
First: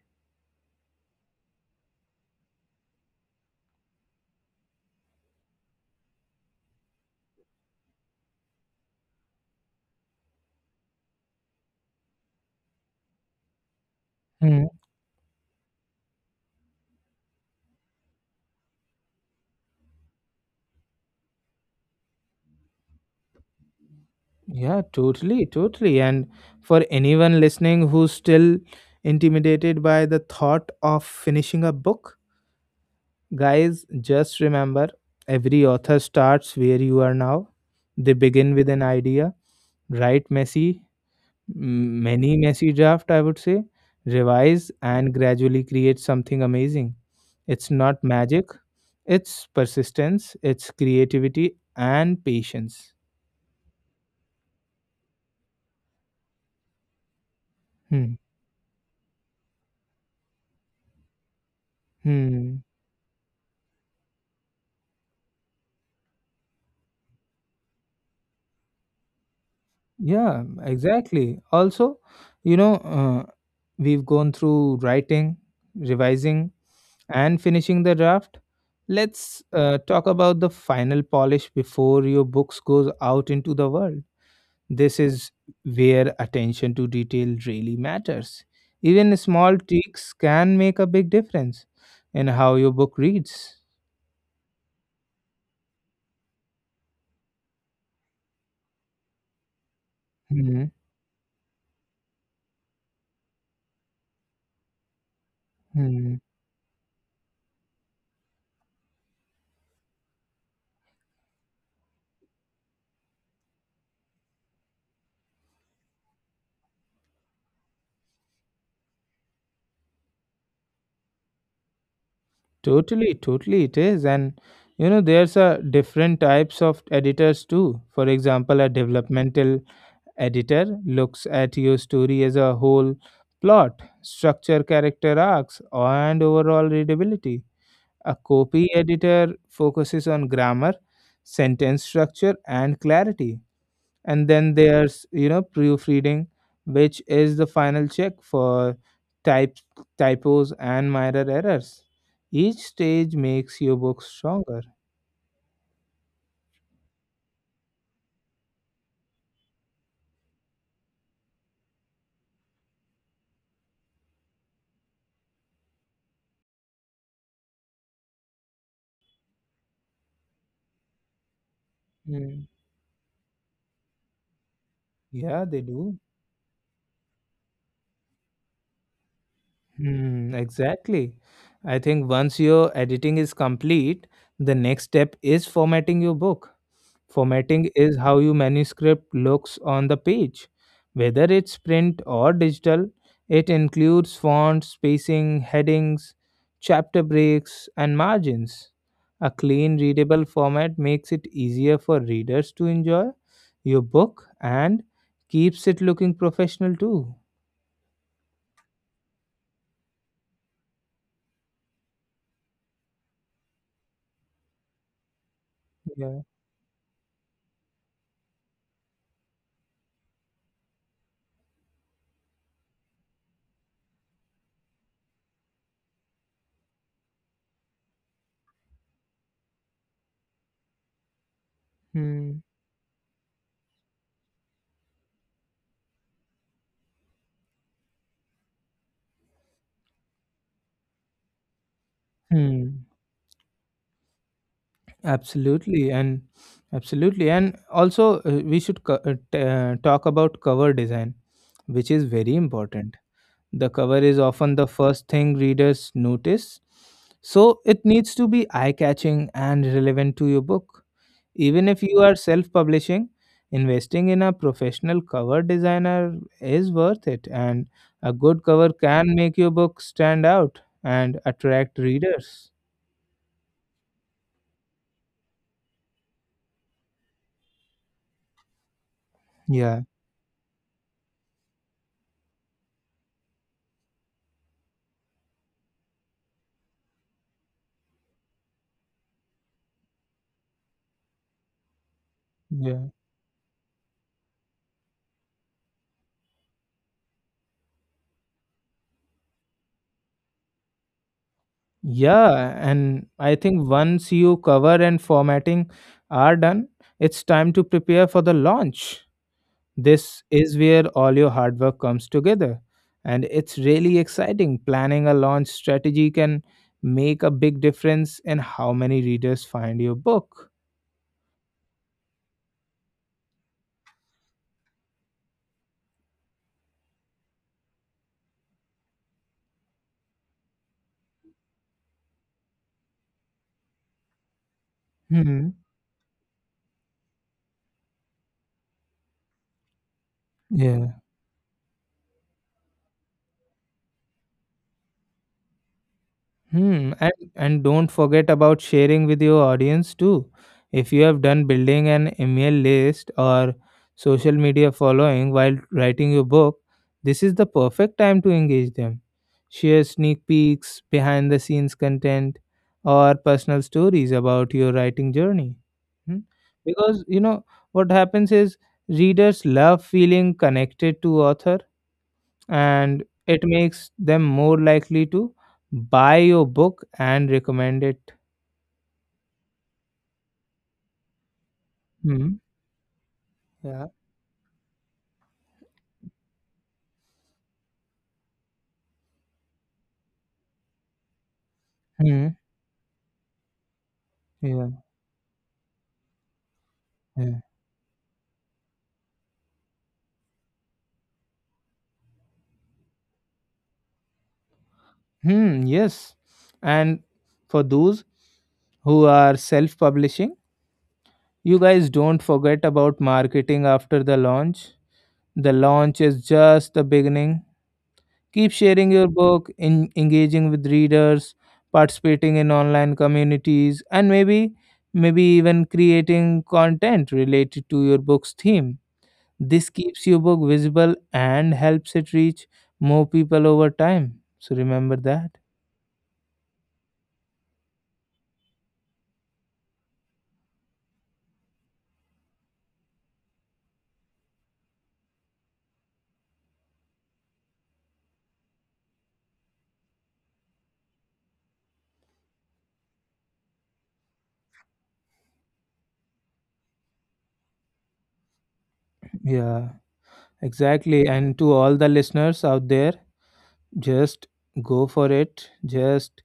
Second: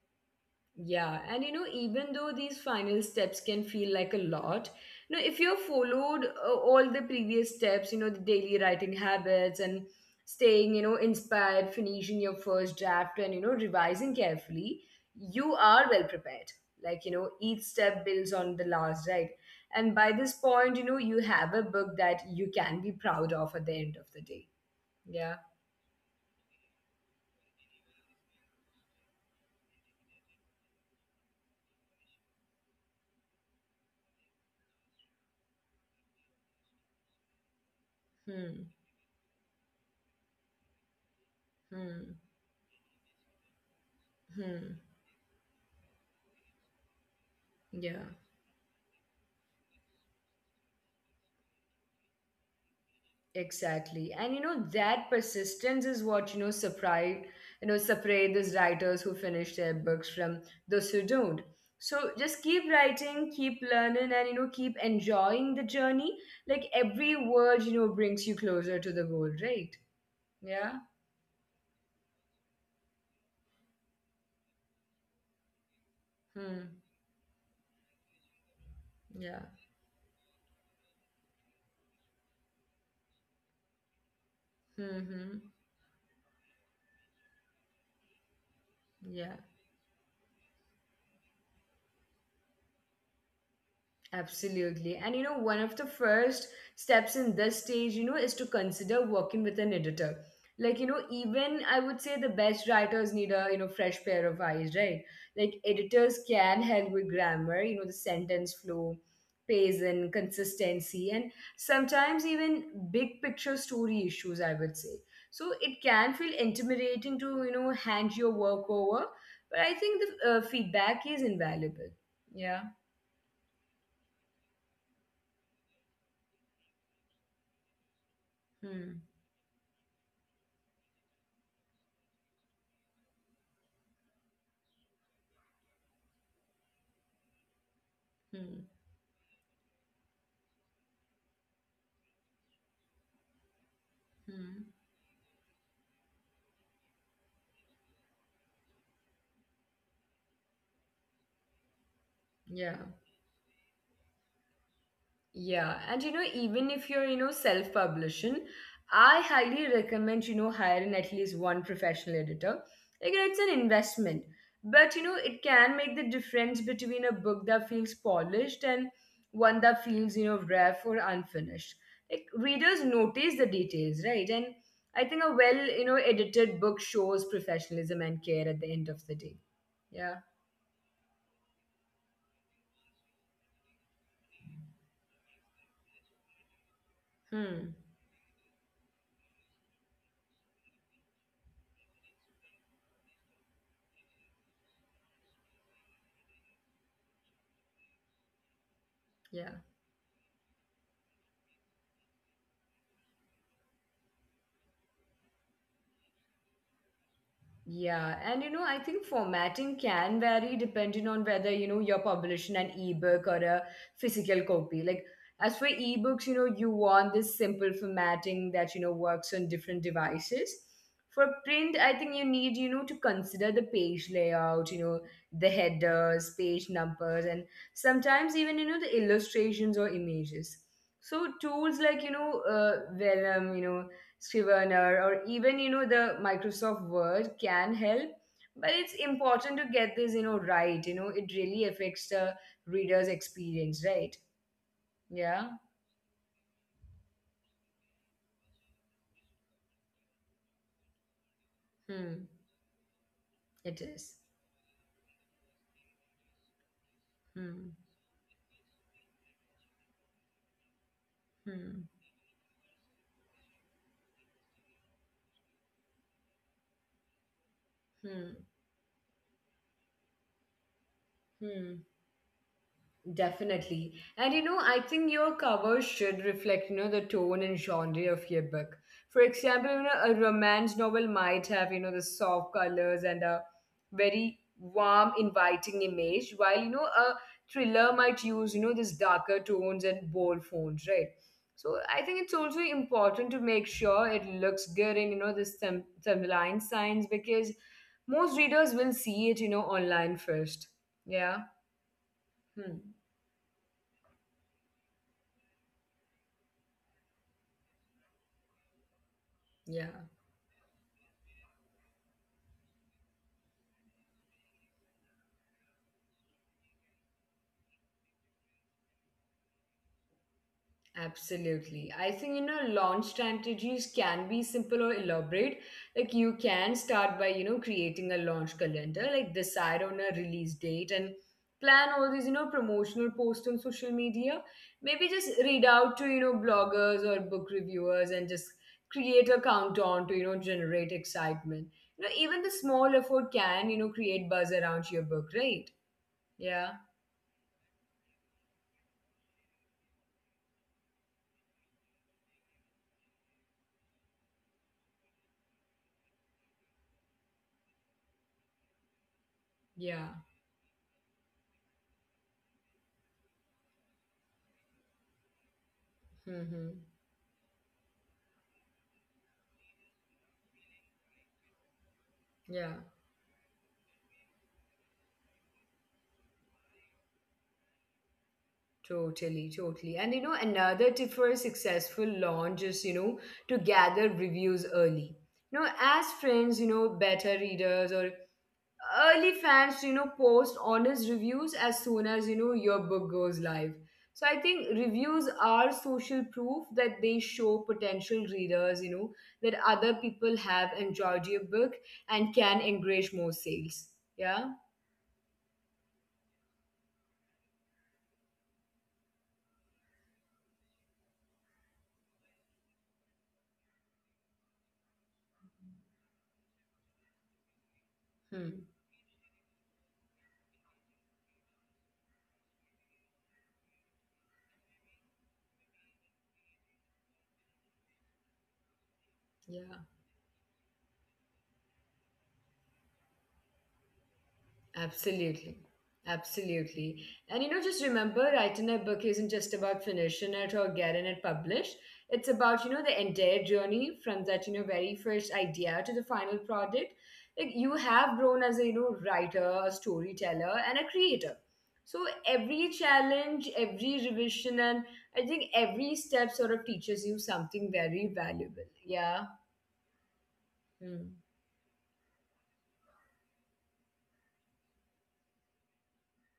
Yeah, and you know, even though these final steps can feel like a lot, you know, if you've followed all the previous steps, you know, the daily writing habits and staying, you know, inspired, finishing your first draft and, you know, revising carefully, you are well prepared. Like, you know, each step builds on the last, right? And by this point, you know, you have a book that you can be proud of at the end of the day.
Yeah,
Yeah.
totally, totally. And for anyone listening who's still intimidated by the thought of finishing a book, guys, just remember every author starts where you are now. They begin with
Hmm.
an idea, write messy,
Hmm.
many messy draft, I would say, revise
Hmm.
and gradually create something amazing. It's not
Yeah.
magic, it's persistence, it's creativity and patience.
Exactly. And you know, that persistence is what, you know, separate, you know,
Hmm.
separate these writers who finish their books from those who don't. So just
Hmm.
keep writing, keep learning, and you know, keep enjoying the journey. Like, every word, you know, brings you closer to the goal, right?
Yeah,
Yeah.
exactly. Also, you know, we've gone through writing, revising,
Hmm.
and finishing the draft. Let's
Yeah.
talk about the final polish before your books goes out into the world. This is
Mm-hmm.
where attention to detail really matters. Even
Yeah.
small tweaks can make a big difference in how your book reads.
Absolutely. And you know, one of the first steps in this stage, you know, is to consider working with an editor.
Hmm,
Like, you know, even I would say the best writers need a, you know, fresh pair of eyes, right? Like,
hmm.
editors can help with grammar, you know, the sentence flow, pace, and consistency, and sometimes even big picture story issues, I would say. So it can feel intimidating to, you know, hand your work over, but I think the feedback is invaluable. Yeah.
Totally, totally, it is. And you know, there's a different types of editors too. For example, a
Hmm.
developmental editor looks at your story as a whole plot, structure, character arcs, and overall readability. A copy
Hmm.
editor focuses on grammar, sentence structure, and clarity, and then there's, you know,
Mm.
proofreading, which is the final check for type typos and minor errors. Each stage makes your
Yeah,
book stronger.
yeah. And you know, even if you're, you know, self-publishing, I highly recommend, you know, hiring at least one professional editor. Like, it's an investment, but you know, it can make the difference between a book that feels polished and one that feels, you know, rough or
Hmm.
unfinished. Like, readers notice the details,
Yeah,
right?
they
And
do.
I think a well, you know, edited book shows professionalism and care at the end of the
Hmm,
day.
exactly.
Yeah.
I think once your editing is complete, the next step is formatting your book. Formatting is how your
Hmm.
manuscript looks on the page. Whether it's print or digital, it includes fonts, spacing, headings, chapter breaks, and margins. A clean, readable
Yeah.
format makes it easier for readers to enjoy your book and keeps it looking professional too.
Yeah, and you know, I think formatting can vary depending on whether you know you're publishing an ebook or a physical copy.
Yeah.
Like, as for ebooks, you know, you want this simple formatting that you know works on different devices. For print, I think you need, you know, to consider the page layout, you know, the headers, page numbers, and sometimes even you know the illustrations or images. So
Hmm.
tools like you know Vellum, you know, Scrivener or even you know the Microsoft Word can help, but it's important to get this you know right. You know, it really affects
Hmm.
the reader's experience, right?
Absolutely,
Yeah.
and absolutely, and also, we should talk about cover design, which is very
Hmm.
important. The cover is
It
often
is.
the first thing readers notice, so it needs
Hmm.
to be eye catching and relevant to your book. Even if you are
Hmm.
self publishing, investing in a professional cover designer is worth it, and a good
Hmm.
cover can make your book stand out and attract
Hmm.
readers.
Definitely. And you know, I think your cover should reflect, you know, the tone and genre of your book. For example,
Yeah,
you know, a romance novel might have, you know, the soft colors and a very warm, inviting image, while, you know, a thriller might use, you know, this darker tones and bold fonts, right? So I think it's also
yeah,
important to make sure it looks good in, you know, the thumbnail signs because most readers will see it, you know, online first. Yeah.
yeah.
Hmm.
And I think once you cover and formatting are done, it's time to prepare for the launch.
Yeah.
This is where all your hard work comes together. And it's really exciting. Planning a launch strategy can make a big difference in how many readers find your book.
Absolutely. I think, you know, launch strategies can be simple or elaborate. Like, you can start by, you know, creating a launch calendar, like decide on a release date and plan all these, you know, promotional posts on social media. Maybe just
Hmm.
read out to, you know, bloggers or book reviewers and just create a countdown to, you know, generate
Yeah.
excitement. You know, even the small effort can, you know, create buzz around your book, right? Yeah.
Hmm. And don't forget about sharing with your audience too. If you have done building an email list or social media following while writing your book, this is the perfect time to engage them. Share
Yeah.
sneak peeks, behind the scenes content, or personal stories about your writing journey. Hmm?
Mm-hmm.
Because you know what happens is readers love feeling connected to author,
Yeah.
and it makes them more likely to buy your book and recommend it.
Totally, totally. And you know, another tip for a successful
Hmm.
launch is, you know, to
Yeah.
gather reviews early. You know, as friends, you know, beta readers or early fans, you know, post honest reviews as soon as, you
Hmm.
know, your book goes live. So I think
Yeah.
reviews are social proof that they
Yeah.
show potential readers, you know, that other people have enjoyed your book and can encourage more sales. Yeah.
Hmm. Yes. And for those who are self publishing, you guys don't forget about marketing after the launch. The launch is just the beginning. Keep
Hmm.
sharing your book, in, engaging with readers, participating in online communities, and maybe even creating content related to your book's theme. This
Yeah.
keeps your book visible and helps it reach more people over time. So remember that.
Absolutely. Absolutely. And you know, just remember writing a book isn't just about finishing it or getting it published. It's about, you know, the entire journey from that, you know, very first idea to the final product. Like, you have grown as a, you know, writer, a storyteller, and a creator. So every challenge, every revision, and I think every step sort of teaches you something very valuable. Yeah.
Yeah,
Hmm.
exactly. And to all the listeners out there, just go for it. Just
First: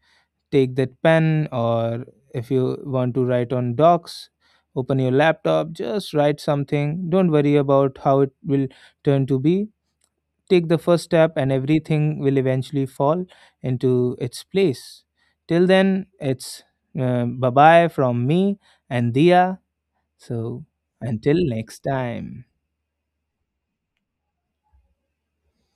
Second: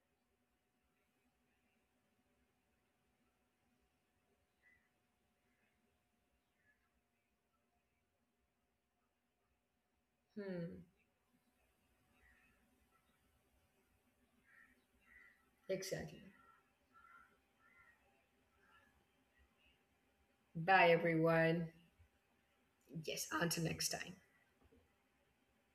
take that pen, or if you want to write on docs, open your laptop, just write something, don't worry about how it will turn to be. Take the
Hmm.
first step and everything will eventually fall into its place. Till then,
Exactly.
it's bye bye from me and Dia, so
Bye,
until
everyone.
next time.
Yes, until next time.